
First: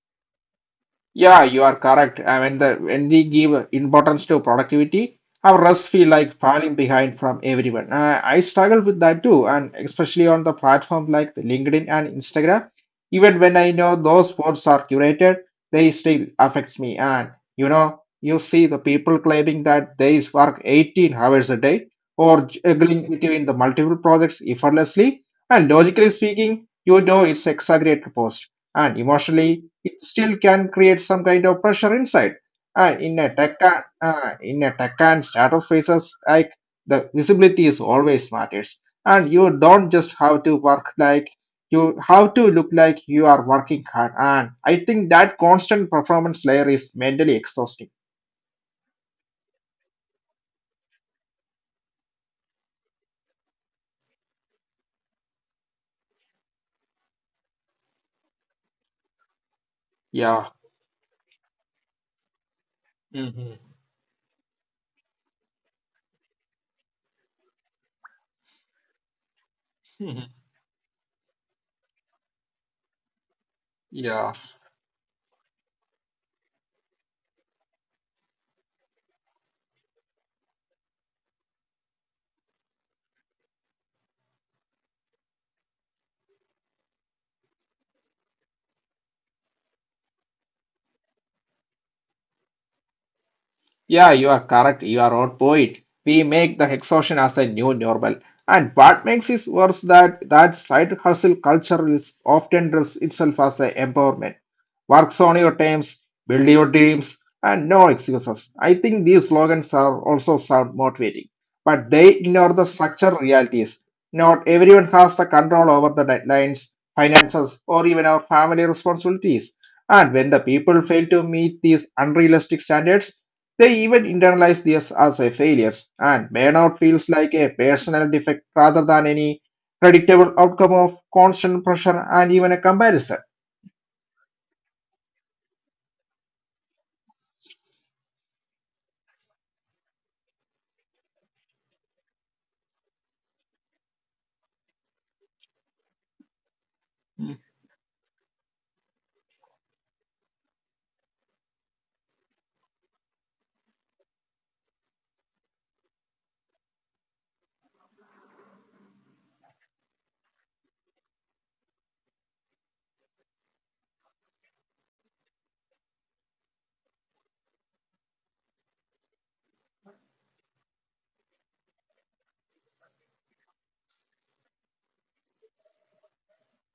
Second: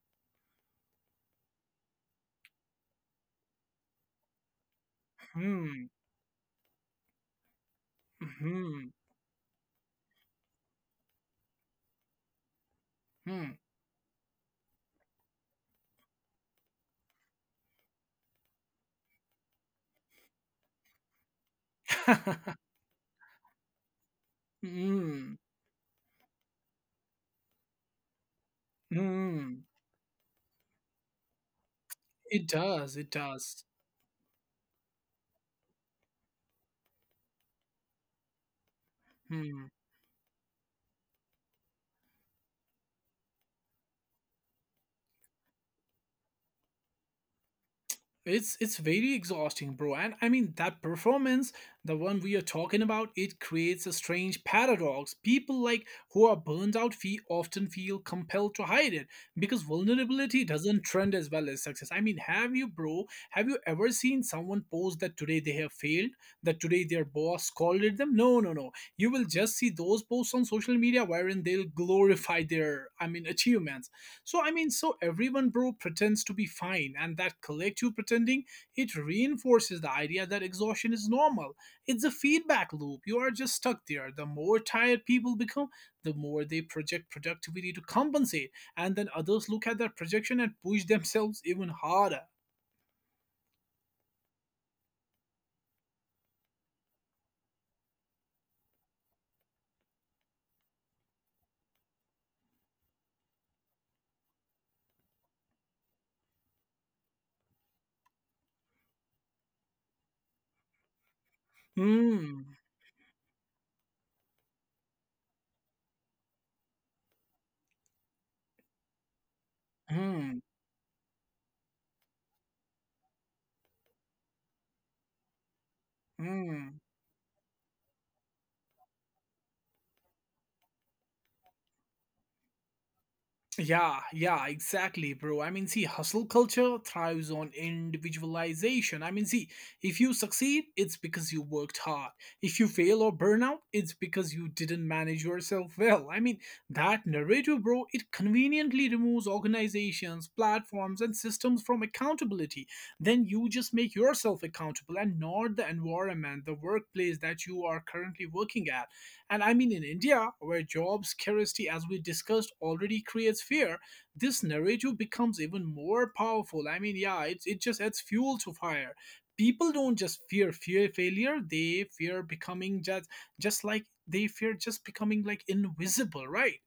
Yeah, you are correct. I mean, the, when we give importance to productivity, our rests Hmm. feel like falling behind from everyone. I Hmm. struggle with that too, and especially on the platform like LinkedIn and Instagram. Hmm. Even when I know those posts are curated, they still affects me. And you know, you see the people claiming that they work 18 hours a day or [LAUGHS] juggling between the multiple projects Hmm. effortlessly. And logically speaking, you know it's exaggerated post. And Hmm. emotionally, it still can create some kind of pressure It inside. does. It And does. In a tech and startup phases, like the visibility is always matters, and you Hmm. don't just have to work like you have to look like you are working hard. And I think that constant performance layer is mentally exhausting. It's very exhausting, bro. And I mean that performance, the one we are talking about, it creates a strange paradox. People like who are burned out fee often feel compelled to hide it because vulnerability Yeah. doesn't trend as well as success. I mean, have you, bro? Have you Hmm. ever seen someone post that today they have failed, that today their boss scolded them? No, no, no. You will just see those posts on [LAUGHS] social media wherein they'll glorify their, I mean, achievements. Yeah. So, I mean, so everyone, bro, pretends to be fine, and that collective pretending, it reinforces the idea that exhaustion is normal. It's a feedback loop. You are just stuck there. The more tired people become, the more they project productivity to compensate, and then others look at that projection and push themselves even harder. Yeah, you are correct. You are on point. We make the exhaustion as a new normal. And what makes it worse that that side hustle culture is often dress itself as a empowerment. Works on your terms, build your dreams, and no excuses. I think these slogans are also sound motivating, but they Hmm. ignore the structural realities. Not everyone has the control over the deadlines, finances, or even our family responsibilities. And when the Hmm. people fail to meet these unrealistic standards, they even internalize this as a failures, and burnout Hmm. feels like a personal defect rather than any predictable outcome of constant pressure and even a comparison. Yeah, yeah, exactly, bro. I mean, see, hustle culture thrives on individualization. I mean, see, if you succeed, it's because you worked hard. If you fail or burn out, it's because you didn't manage yourself well. I mean, that narrative, bro, it conveniently removes organizations, platforms, and systems from accountability. Then you just make yourself accountable and not the environment, the workplace that you are currently working at. And I mean, in India, where job scarcity, as we discussed, already creates fear, this narrative becomes even more powerful. I mean, yeah, it just adds fuel to fire. People don't just fear failure; they fear becoming just like they fear just becoming like invisible, right?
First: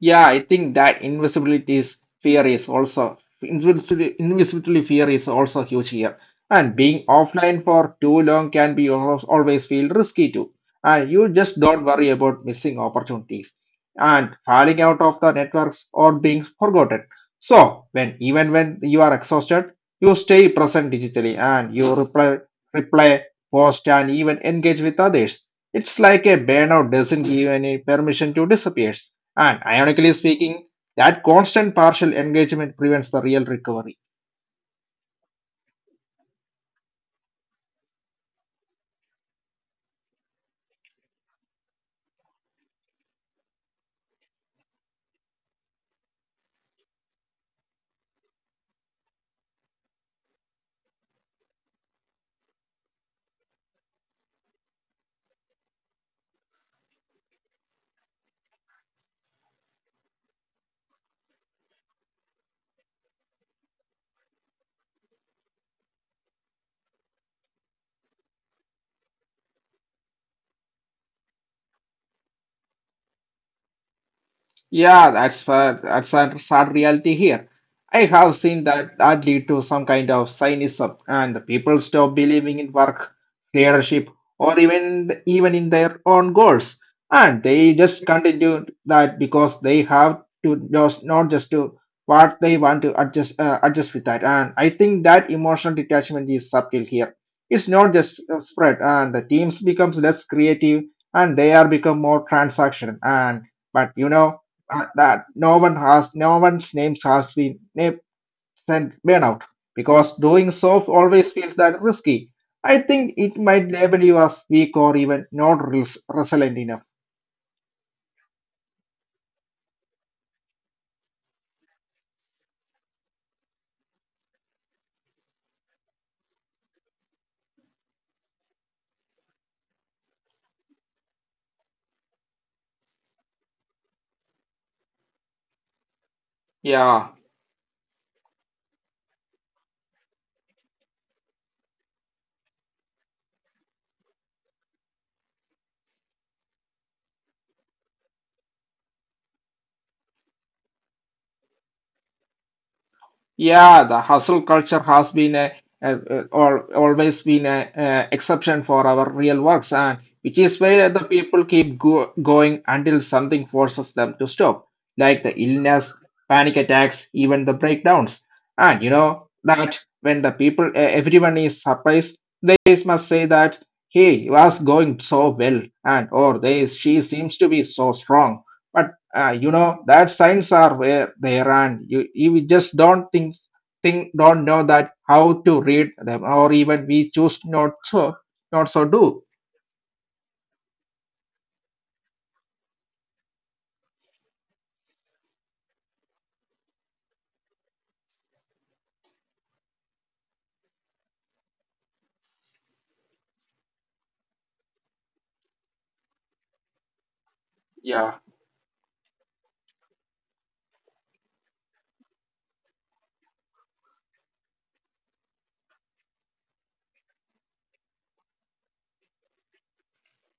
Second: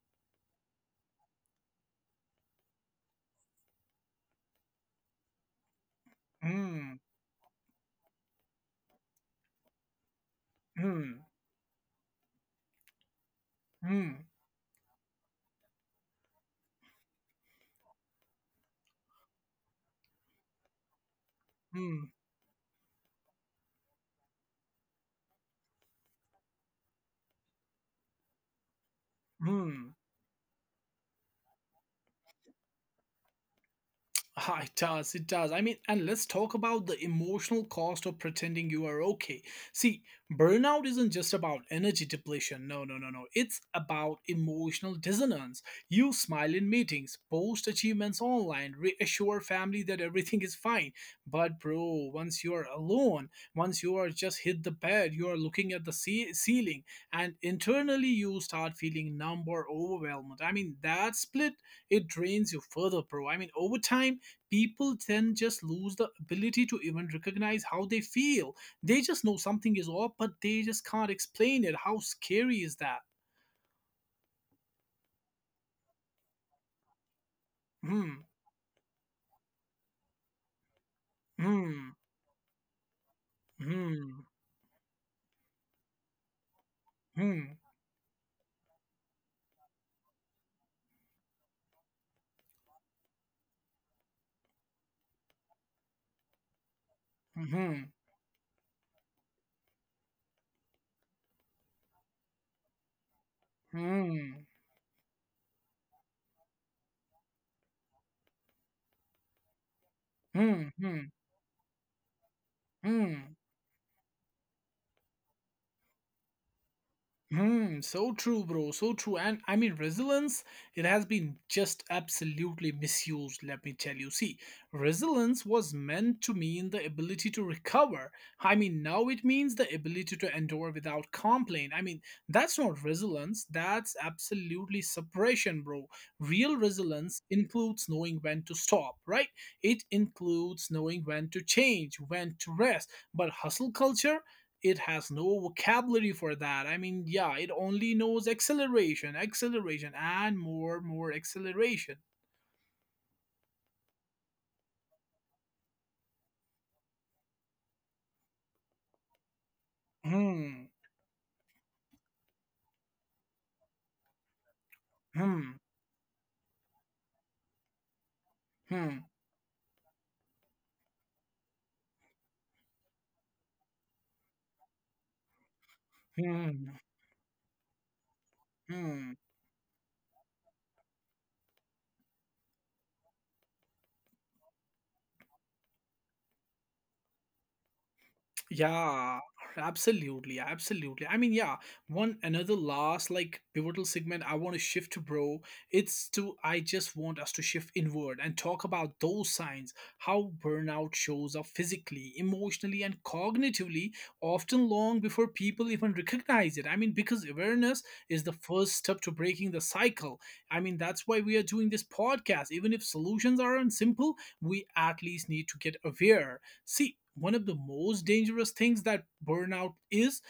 Yeah, I think that invisibility is fear is also invisibility fear is also huge here. And Mm, being offline for too long can be always feel risky too. And mm, you just don't worry about missing opportunities mm, and falling out of the networks or being forgotten. So when even when you are exhausted, you stay present digitally and you mm, reply, reply, post, and even engage with others. It's like a burnout doesn't give any permission to disappear. And mm. ironically speaking, that constant partial engagement prevents the real recovery. [LAUGHS] Ah, it does, it does. I mean, and let's talk about the emotional cost of pretending you are okay. See, burnout isn't just about energy depletion. No, no, no, no. It's about emotional dissonance. You smile in meetings, post achievements online, reassure family that everything is fine. But, bro, once you are alone, once you are just hit the bed, you are looking at the ceiling, and internally you start feeling numb or overwhelmed. I mean, that split, it drains you further, bro. I mean, over time, people then just lose the ability to even recognize how they feel. They just know something is off, but they just can't explain it. How scary is that? Yeah, that's a sad reality here. I Hmm. have seen that that lead to some kind of cynicism, and people Hmm. stop believing in work, leadership, Hmm. or even in their own goals, Hmm. and they just continue that because they have to just not just to what they want to adjust adjust with that. And I think that emotional detachment is subtle here. It's Hmm. not just spread, and the teams becomes less creative, and they are become more transactional and but you Hmm. know that no one has no one's names has been named and burnout because doing Hmm. so Hmm. always feels that risky. I Hmm. think it might label you as weak or even not resilient enough. Hmm, so true, bro. So true. And I mean, resilience, it has been just absolutely misused, let me tell you. See, resilience was meant to mean the ability to recover. I mean, now it means the ability to endure without complaint. I mean, that's not resilience. That's absolutely separation, bro. Real resilience Yeah. includes knowing when to stop, right? It includes knowing when to change, when to rest. But hustle culture, it has no vocabulary for that. I mean, yeah, it only knows acceleration, acceleration, and more acceleration. Yeah, the hustle culture has been or always been a exception for our real works, and which is Hmm. why the people keep going until something forces them to stop, like the Hmm. illness, panic attacks, even the breakdowns. And you Hmm. know that when the people, everyone is surprised, they must say that, "Hey, he was going so well, and or they Hmm. she seems to be so strong." But Hmm, hmm. You know that signs are where there and you just don't think don't know that how to read them or even we choose not so not so do. Yeah, absolutely, absolutely. I mean, yeah, one another last like pivotal segment I want to shift to, bro. It's to I just want us to shift inward and talk about those signs, how burnout shows up physically, emotionally, and cognitively, often long before people even recognize it. I mean, because awareness Yeah. is the first step to breaking the cycle. I mean, that's why we are doing this podcast. Even if solutions aren't simple, we at least need to get aware. See, one of the most dangerous things that burnout is,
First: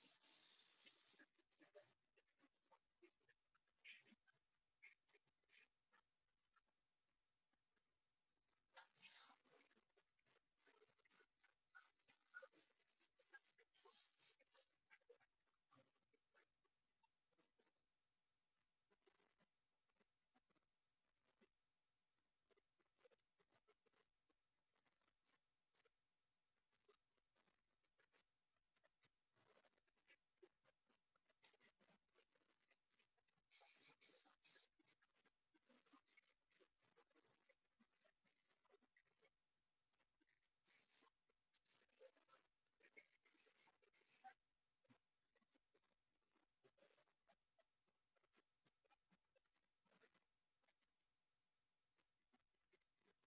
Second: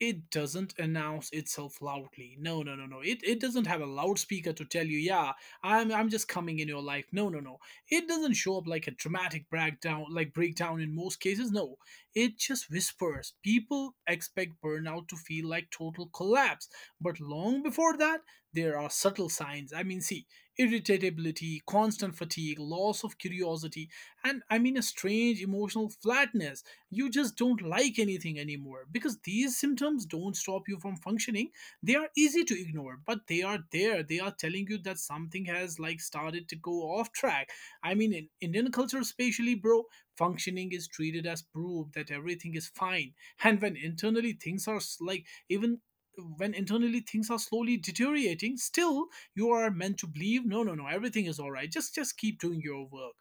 it doesn't announce itself loudly. No, no, no, no. It doesn't have a loudspeaker to tell you, yeah, I'm just coming in your life. No, no, no. It doesn't show up like a dramatic breakdown in most cases. No. It just whispers. People expect burnout to feel like total collapse. But long before that, there are subtle signs. I mean, see, irritability, constant fatigue, loss of curiosity, and I mean a strange emotional flatness. You just don't like anything anymore because these symptoms don't stop you from functioning. They are easy to ignore, but they are there. They are telling you that something has like started to go off track. I mean, in Indian culture, especially, bro, functioning is treated as proof that everything is fine. And when internally things are slowly deteriorating, still you are meant to believe, no, no, no, everything is all right, just keep doing your work.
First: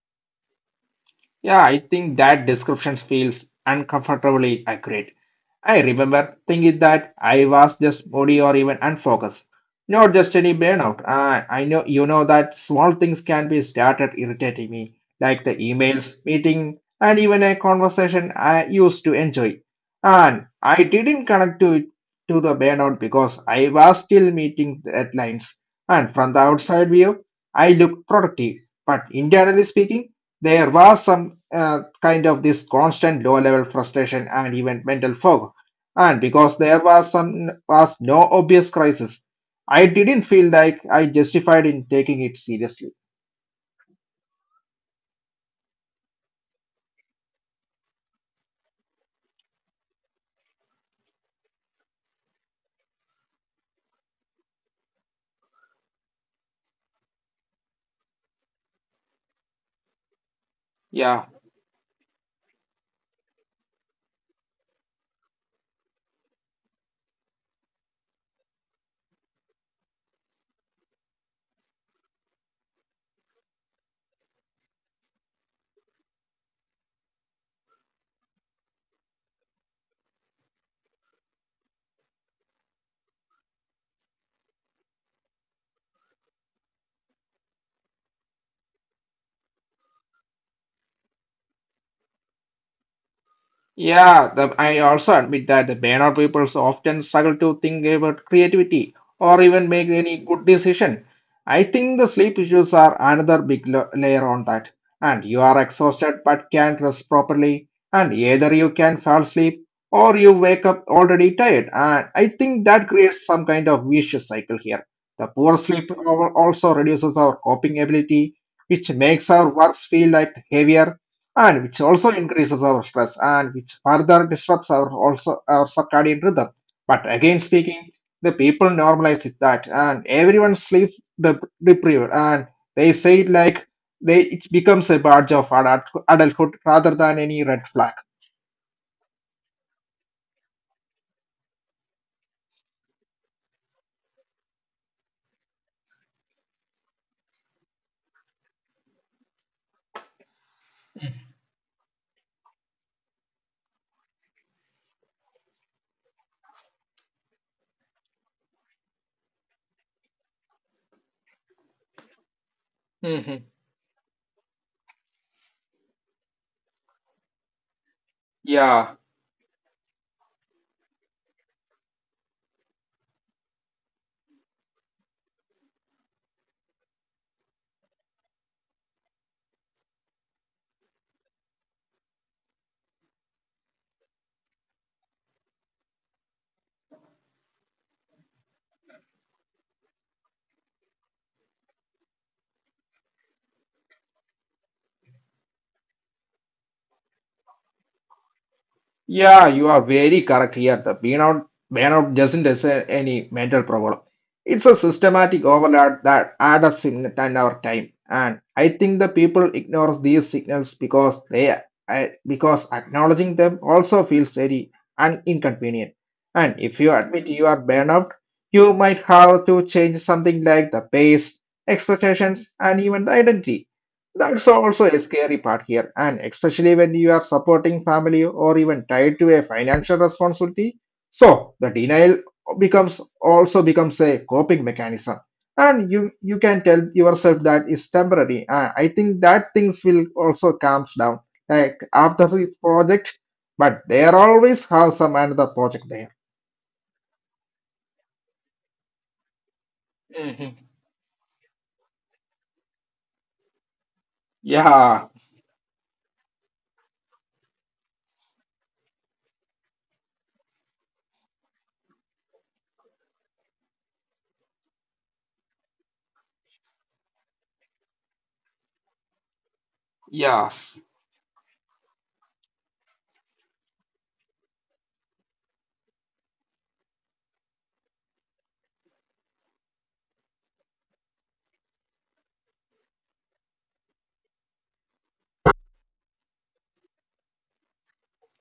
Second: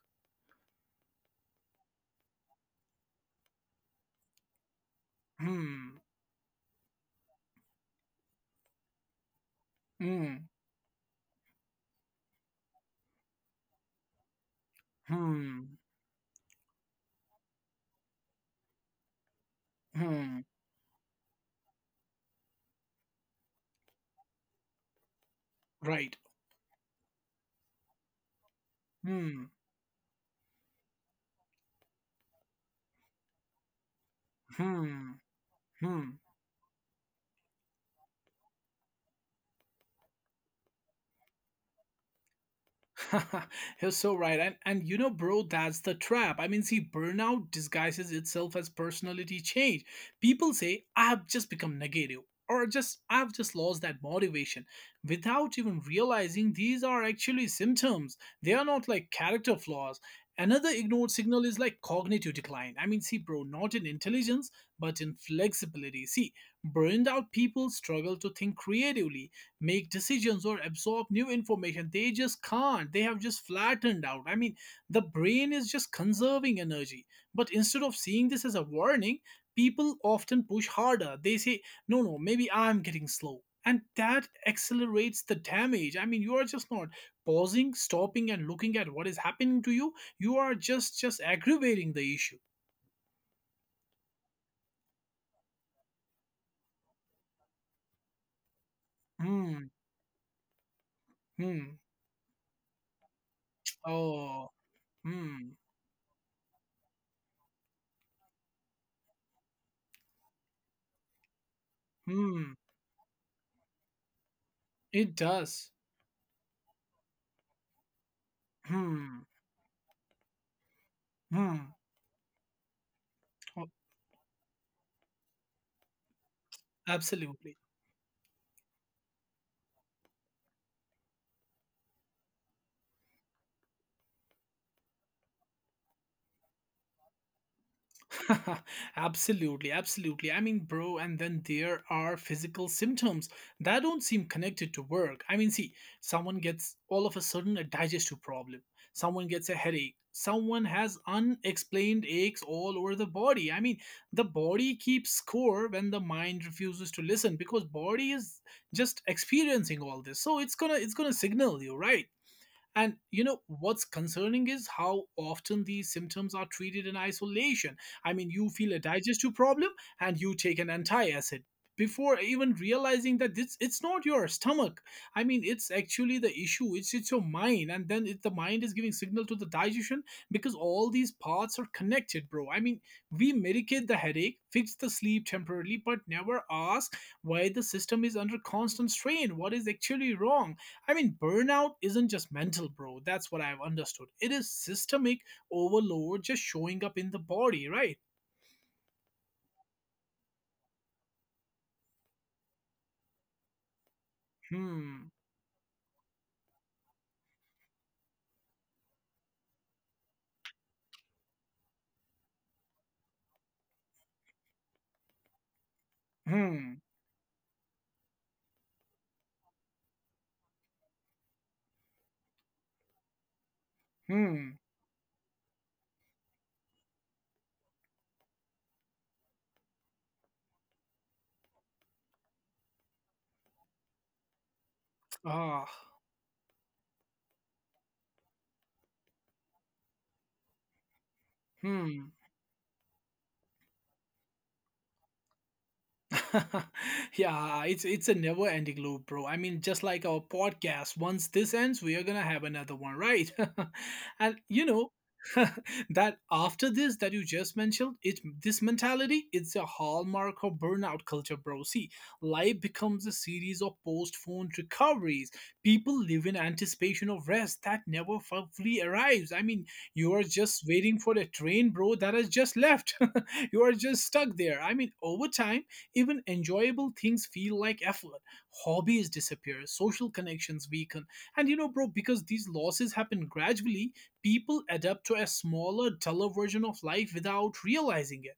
Yeah, I think that description feels uncomfortably accurate. I Hmm. remember thinking that I was just moody or even unfocused, not just Hmm. any burnout. I know you know that small things can be started irritating me, like the Hmm. emails, meeting, and even a conversation I used to enjoy. Hmm. And I didn't connect to it to the burnout because I was still meeting deadlines. And Right. from the outside view, I looked productive, but Hmm. internally speaking. There was some kind of this constant low level frustration and even mental Hmm. fog. And Hmm. because there was some was no obvious crisis, I didn't feel like I justified in taking it seriously. [LAUGHS] You're so right. And you know, bro, that's the trap. I mean, see, burnout disguises itself as personality change. People say, I've just become negative, or just I've just lost that motivation without even realizing these are actually symptoms. They are not like character flaws. Another ignored Yeah. signal is like cognitive decline. I mean, see, bro, not in intelligence, but in flexibility. See, burned out people struggle to think creatively, make decisions, or absorb new information. They just can't. They have just flattened out. I mean, the brain is just conserving energy. But instead of seeing this as a warning, people often push harder. They say, no, no, maybe I'm getting slow. And that accelerates the damage. I mean, you are just not pausing, stopping, and looking at what is happening to you. You are just aggravating the issue. Yeah, the, I also admit that the Banner papers often struggle to think about creativity or even Hmm. make any good decision. I Hmm. think the sleep issues are another big layer on Oh. that. And you Hmm. are exhausted but can't rest properly. And either you can fall asleep or you wake up already tired. And I Hmm. think that creates some kind of vicious cycle here. It The poor does. sleep also reduces our coping ability, which Hmm. makes our works feel like heavier and Hmm. which also increases our stress and which further disrupts our also our circadian rhythm. But again Absolutely. speaking, the people normalize it that and everyone sleep deprived and they say it like they it becomes a badge of adulthood rather than any red flag. [LAUGHS] Absolutely. Absolutely. I mean, bro, and then there are physical symptoms that don't seem connected to work. I mean, see, someone gets all of a sudden a digestive problem, someone gets a headache, someone has unexplained aches all over the body. I mean, the body keeps score when the mind refuses to listen, because body is just experiencing all this. So it's going to signal you, right? And you know Hmm. what's concerning is how often these symptoms are treated in isolation. I mean, you feel a Yeah. digestive problem and you take an anti-acid before even realizing that this it's not your stomach. I mean, it's actually the issue. It's your mind, and then it, the mind is giving signal to the digestion because all these parts are connected, bro. I mean, we medicate the headache, fix the sleep temporarily, but never ask why the system is under constant strain. What is actually wrong? I mean, burnout isn't just mental, bro. That's what I've understood. It is systemic overload just showing up in the body, right? Yeah, you are very correct here. The burnout, burnout doesn't deserve any mental problem. It's a Hmm, systematic overload that adds up in the time our time. And I think the people ignore these signals because they because acknowledging them also feels very inconvenient. And if hmm, you admit you are burnout, you might have to change something like the pace, expectations, and even the identity. That's hmm, also a scary part here, and especially when you are supporting family or even tied to a financial responsibility. So the denial becomes also becomes a coping mechanism, ah, and you can tell yourself that is temporary. I think that things will also calms down like hmm. after the project, but there always have some another project there. [LAUGHS] Yeah, it's a never ending loop, bro. I mean, just like our Mhm. podcast, once this ends, we are gonna have another one, right? [LAUGHS] And you know Yeah. [LAUGHS] that after this that you just mentioned, it this mentality, it's a hallmark of burnout culture, bro. See, life becomes a series of postponed recoveries. People live in anticipation of rest that never fully arrives. I mean, you are just Yes. waiting for the train, bro, that has just left. [LAUGHS] You are just stuck there. I mean, over time even enjoyable things feel like effort. Hobbies disappear, social connections weaken. And you know, bro, because these losses happen gradually, people adapt to a smaller, duller version of life without realizing it.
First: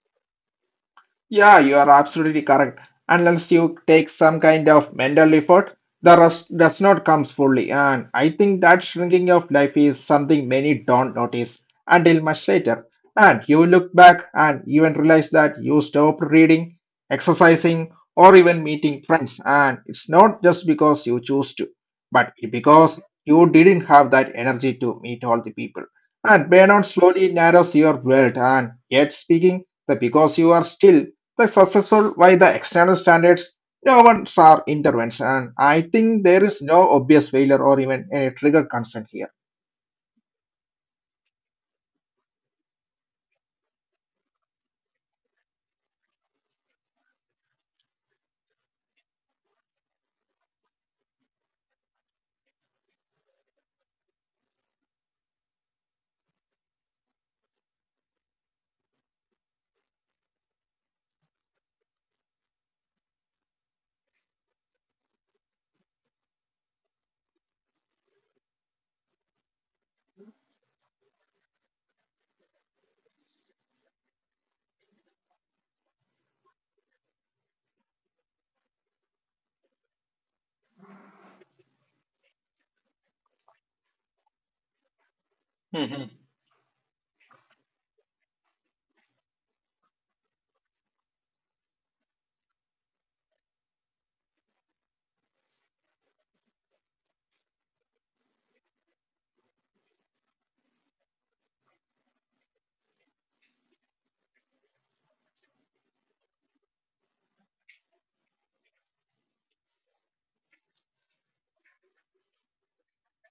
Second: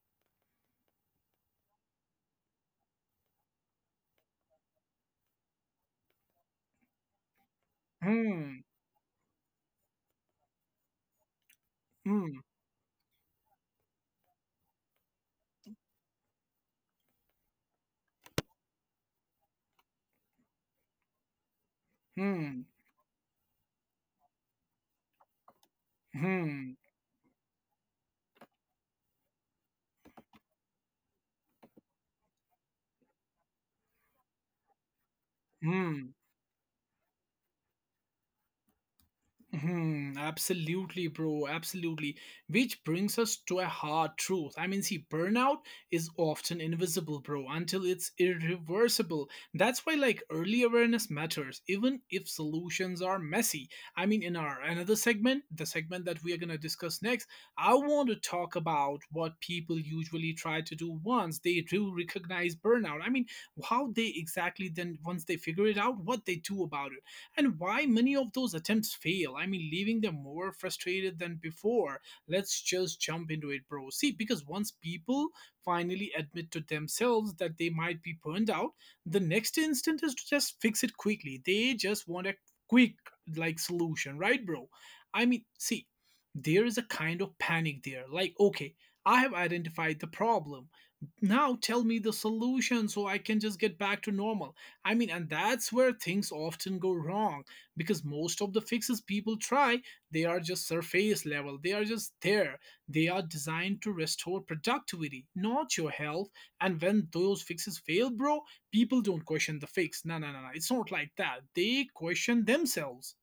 Yeah, you are absolutely correct. Unless you take some kind of mental effort, the rest does not come fully. And I think Hmm, that shrinking of life is something many don't notice until hmm, much later. And you look back and even realize that you stopped reading, exercising, or even meeting friends. And it's not just because you choose to, but hmm, because you didn't have that energy to meet all the people. And hmm, burnout slowly narrows your world. And yet speaking, that because you are still the successful by the external standards governs our intervention. And I hmm. think there is no obvious failure or even any trigger concern here. Hmm, absolutely, bro. Absolutely. Which brings us to a hard truth. I mean, see, burnout is often invisible, bro, until it's irreversible. That's why, like, early awareness matters, even if solutions are messy. I mean, in our another segment, the segment that we are going to discuss next, I want to talk about what people usually try to do once they do recognize burnout. I mean, how they exactly then, once they figure it out, what they do about it and why many of those attempts fail. I mean, leaving them more frustrated than before. Let's just jump into it, bro. See, because once people finally admit to themselves that they might be burned out, the next instinct is to just fix it quickly. They just want a quick, like, solution, right, bro? I mean, see, there is a kind of panic there. Like, okay, I have identified the problem. Now tell me the solution so I can just get back to normal. I mean, and that's where things often go wrong because most of the fixes people try, they are just surface level. They are just there. They are designed to restore productivity, not your health. And when those fixes fail, bro, people don't question the fix. No, no, no, no. It's not like that. They question themselves.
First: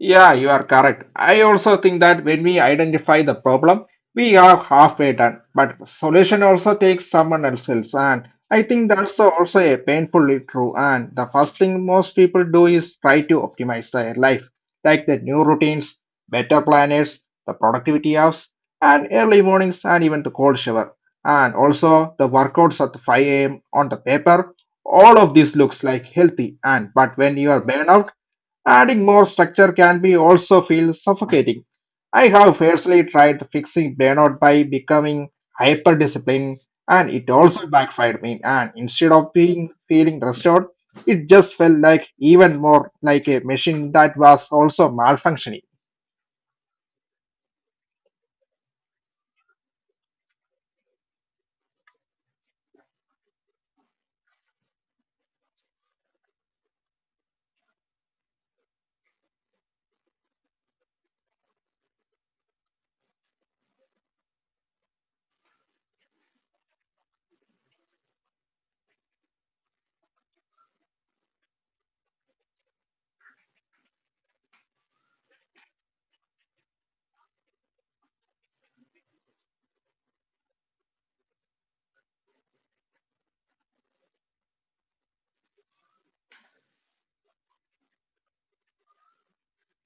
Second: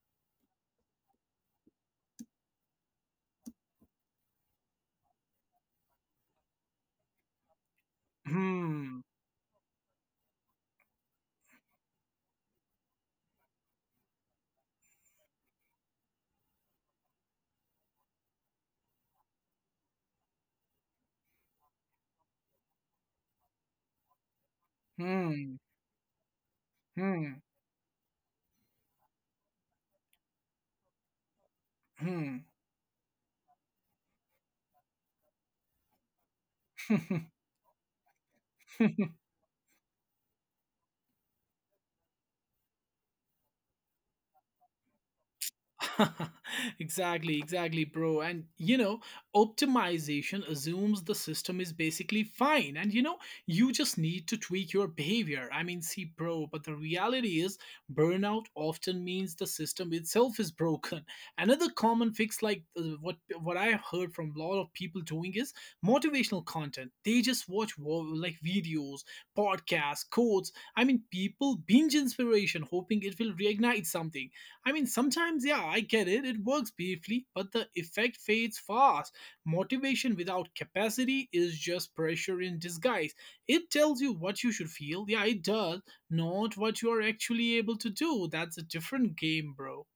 Yeah, you are correct. I also think that when we identify the problem, we are halfway done. But solution also takes someone else's, and I think Hmm. that's also a painfully true. And the first thing most people do is try to optimize their life, like the new routines, better planners, the productivity apps, and early mornings, and even the cold shower, and also the workouts at 5 a.m. on the paper. All of this Hmm. looks like healthy, and but when Hmm. you are burnout. Adding more structure can be also feel suffocating. I have personally tried fixing burnout by becoming hyper disciplined, and Hmm. it also backfired me and instead [LAUGHS] of being feeling restored, it just felt like even more like a machine that was also malfunctioning. [LAUGHS] exactly, exactly, bro. And you know, optimization assumes the system is basically fine, and you know, you just need to tweak your behavior. I mean, see, bro, but the reality is burnout often means the system itself is broken. [LAUGHS] Another common fix, like what I have heard from a lot of people doing, is motivational content. They just watch like videos, podcasts, quotes. I mean, people binge inspiration, hoping it will reignite something. I mean, sometimes, yeah, I get it, it works briefly, but the effect fades fast. Motivation without capacity is just pressure in disguise. It tells you what you should feel, yeah, it does, not what you are actually able to do. That's a different game, bro.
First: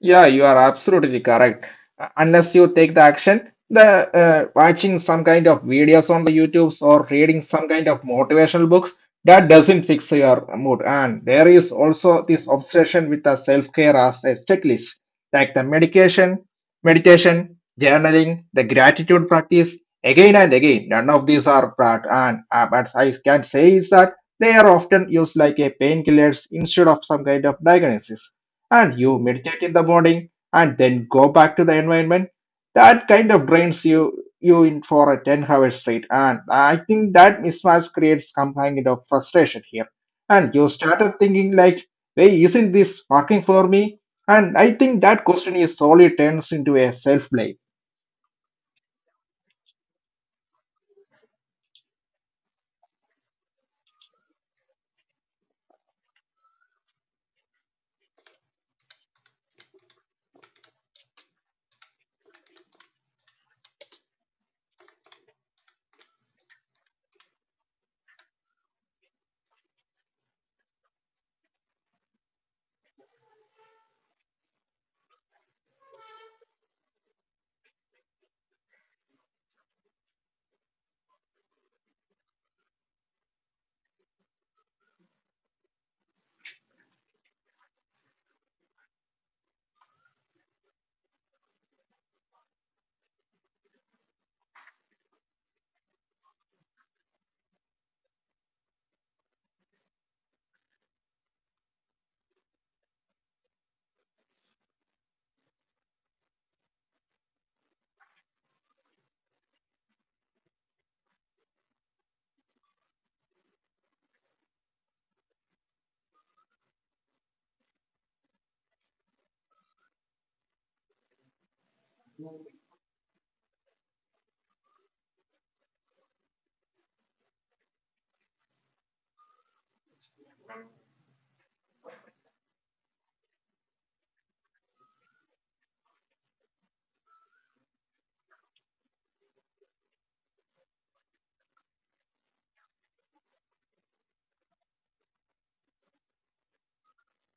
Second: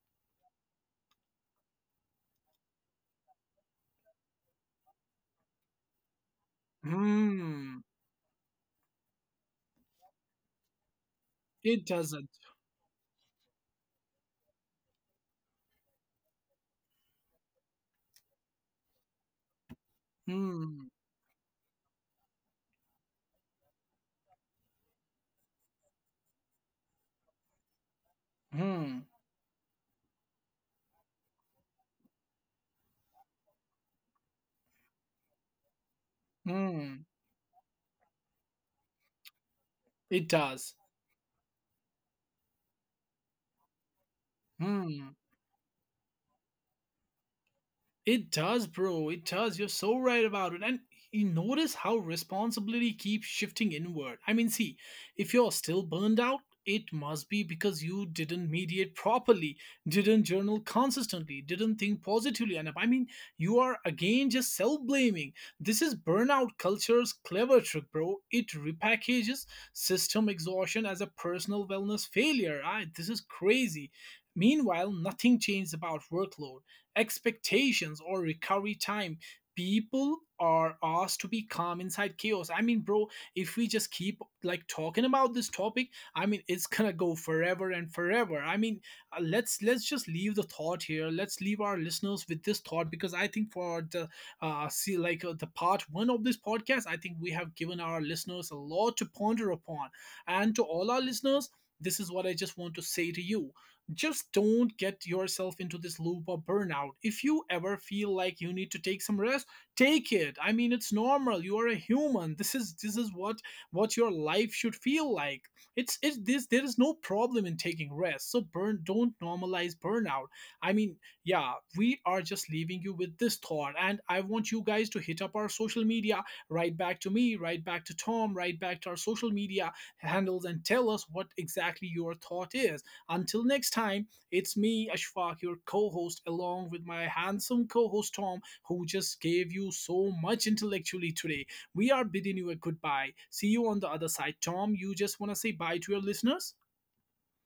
Yeah, you are absolutely correct. Unless you take the action, the watching some kind of videos on the YouTubes or reading Hmm, some kind of motivational books, that doesn't fix your mood. And it there is doesn't. also this obsession with the self-care as a checklist, like the medication, meditation, journaling, the gratitude practice, again and Hmm, again. None of these are bad. And but I can say is that they are often used like a painkillers instead of some kind of diagnosis, hmm, and you meditate in the morning and then go back to the environment that kind of drains you in for a 10-hour straight, and I hmm, think that mismatch creates some kind of frustration here, it and does. you started thinking like, hey, isn't this working for me, and I Hmm. think that question is solely turns into a self blame. It does, bro. It does. You're so right about it. And you notice how responsibility keeps shifting inward. I mean, see, if you're still burned out, it must be because you didn't mediate properly, didn't journal consistently, didn't think positively enough. I mean, you are again just self blaming. This is burnout culture's clever trick, bro. It repackages system exhaustion as a personal wellness failure. I, this is crazy. Meanwhile, nothing changed about workload expectations or recovery time. People are asked to be calm inside chaos. I mean, bro, if we just keep like talking about this topic, I mean it's [LAUGHS] gonna go forever and forever. I mean, let's just leave the thought here. Let's leave our listeners with this thought, because I think for the see like the part one of this podcast, I think we have given our listeners a lot to ponder upon. And to all our listeners, this is what I just want to say to you: just don't get yourself into this loop of burnout. If you ever feel like you need to take some rest, take it. I mean, it's normal. You are a human. This is what your life should feel like. It's this there is no problem in taking rest. So burn don't normalize burnout. I mean, yeah, we are just leaving you with this thought, and I want you guys to hit up our social media, right back to me, right back to Tom, right back to our social media handles and tell us what exactly your thought is. Until next time, it's me, Ashfaq, your co host, along with my handsome co host Tom, who just gave you so much intellectually today. We are bidding you a goodbye. See you on the other side. Tom, you just want to say bye to your listeners?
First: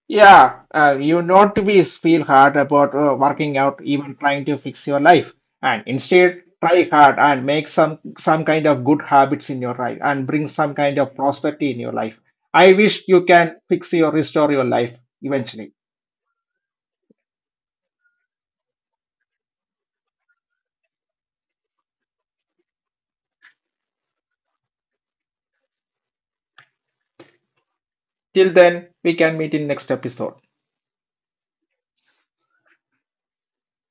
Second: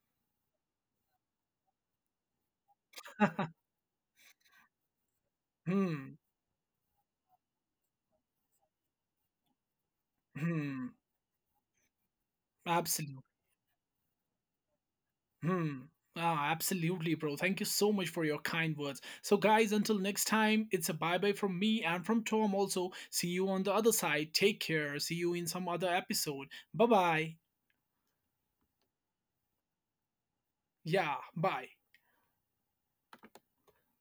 Yeah, you not to be feel hard about working [LAUGHS] out, even trying to fix your life, and Hmm. instead try hard and make some kind of good habits in your life and bring some Hmm. kind of prosperity in your life. I wish Absolutely. you can fix your restore your life eventually. Hmm. Ah, absolutely, bro. Thank you so much for your kind words. So, guys, until next time, it's a bye bye from me and from Tom also. See you on the other side. Take care. See you in some other episode. Bye bye. Till then, we can meet in next episode. Yeah, bye.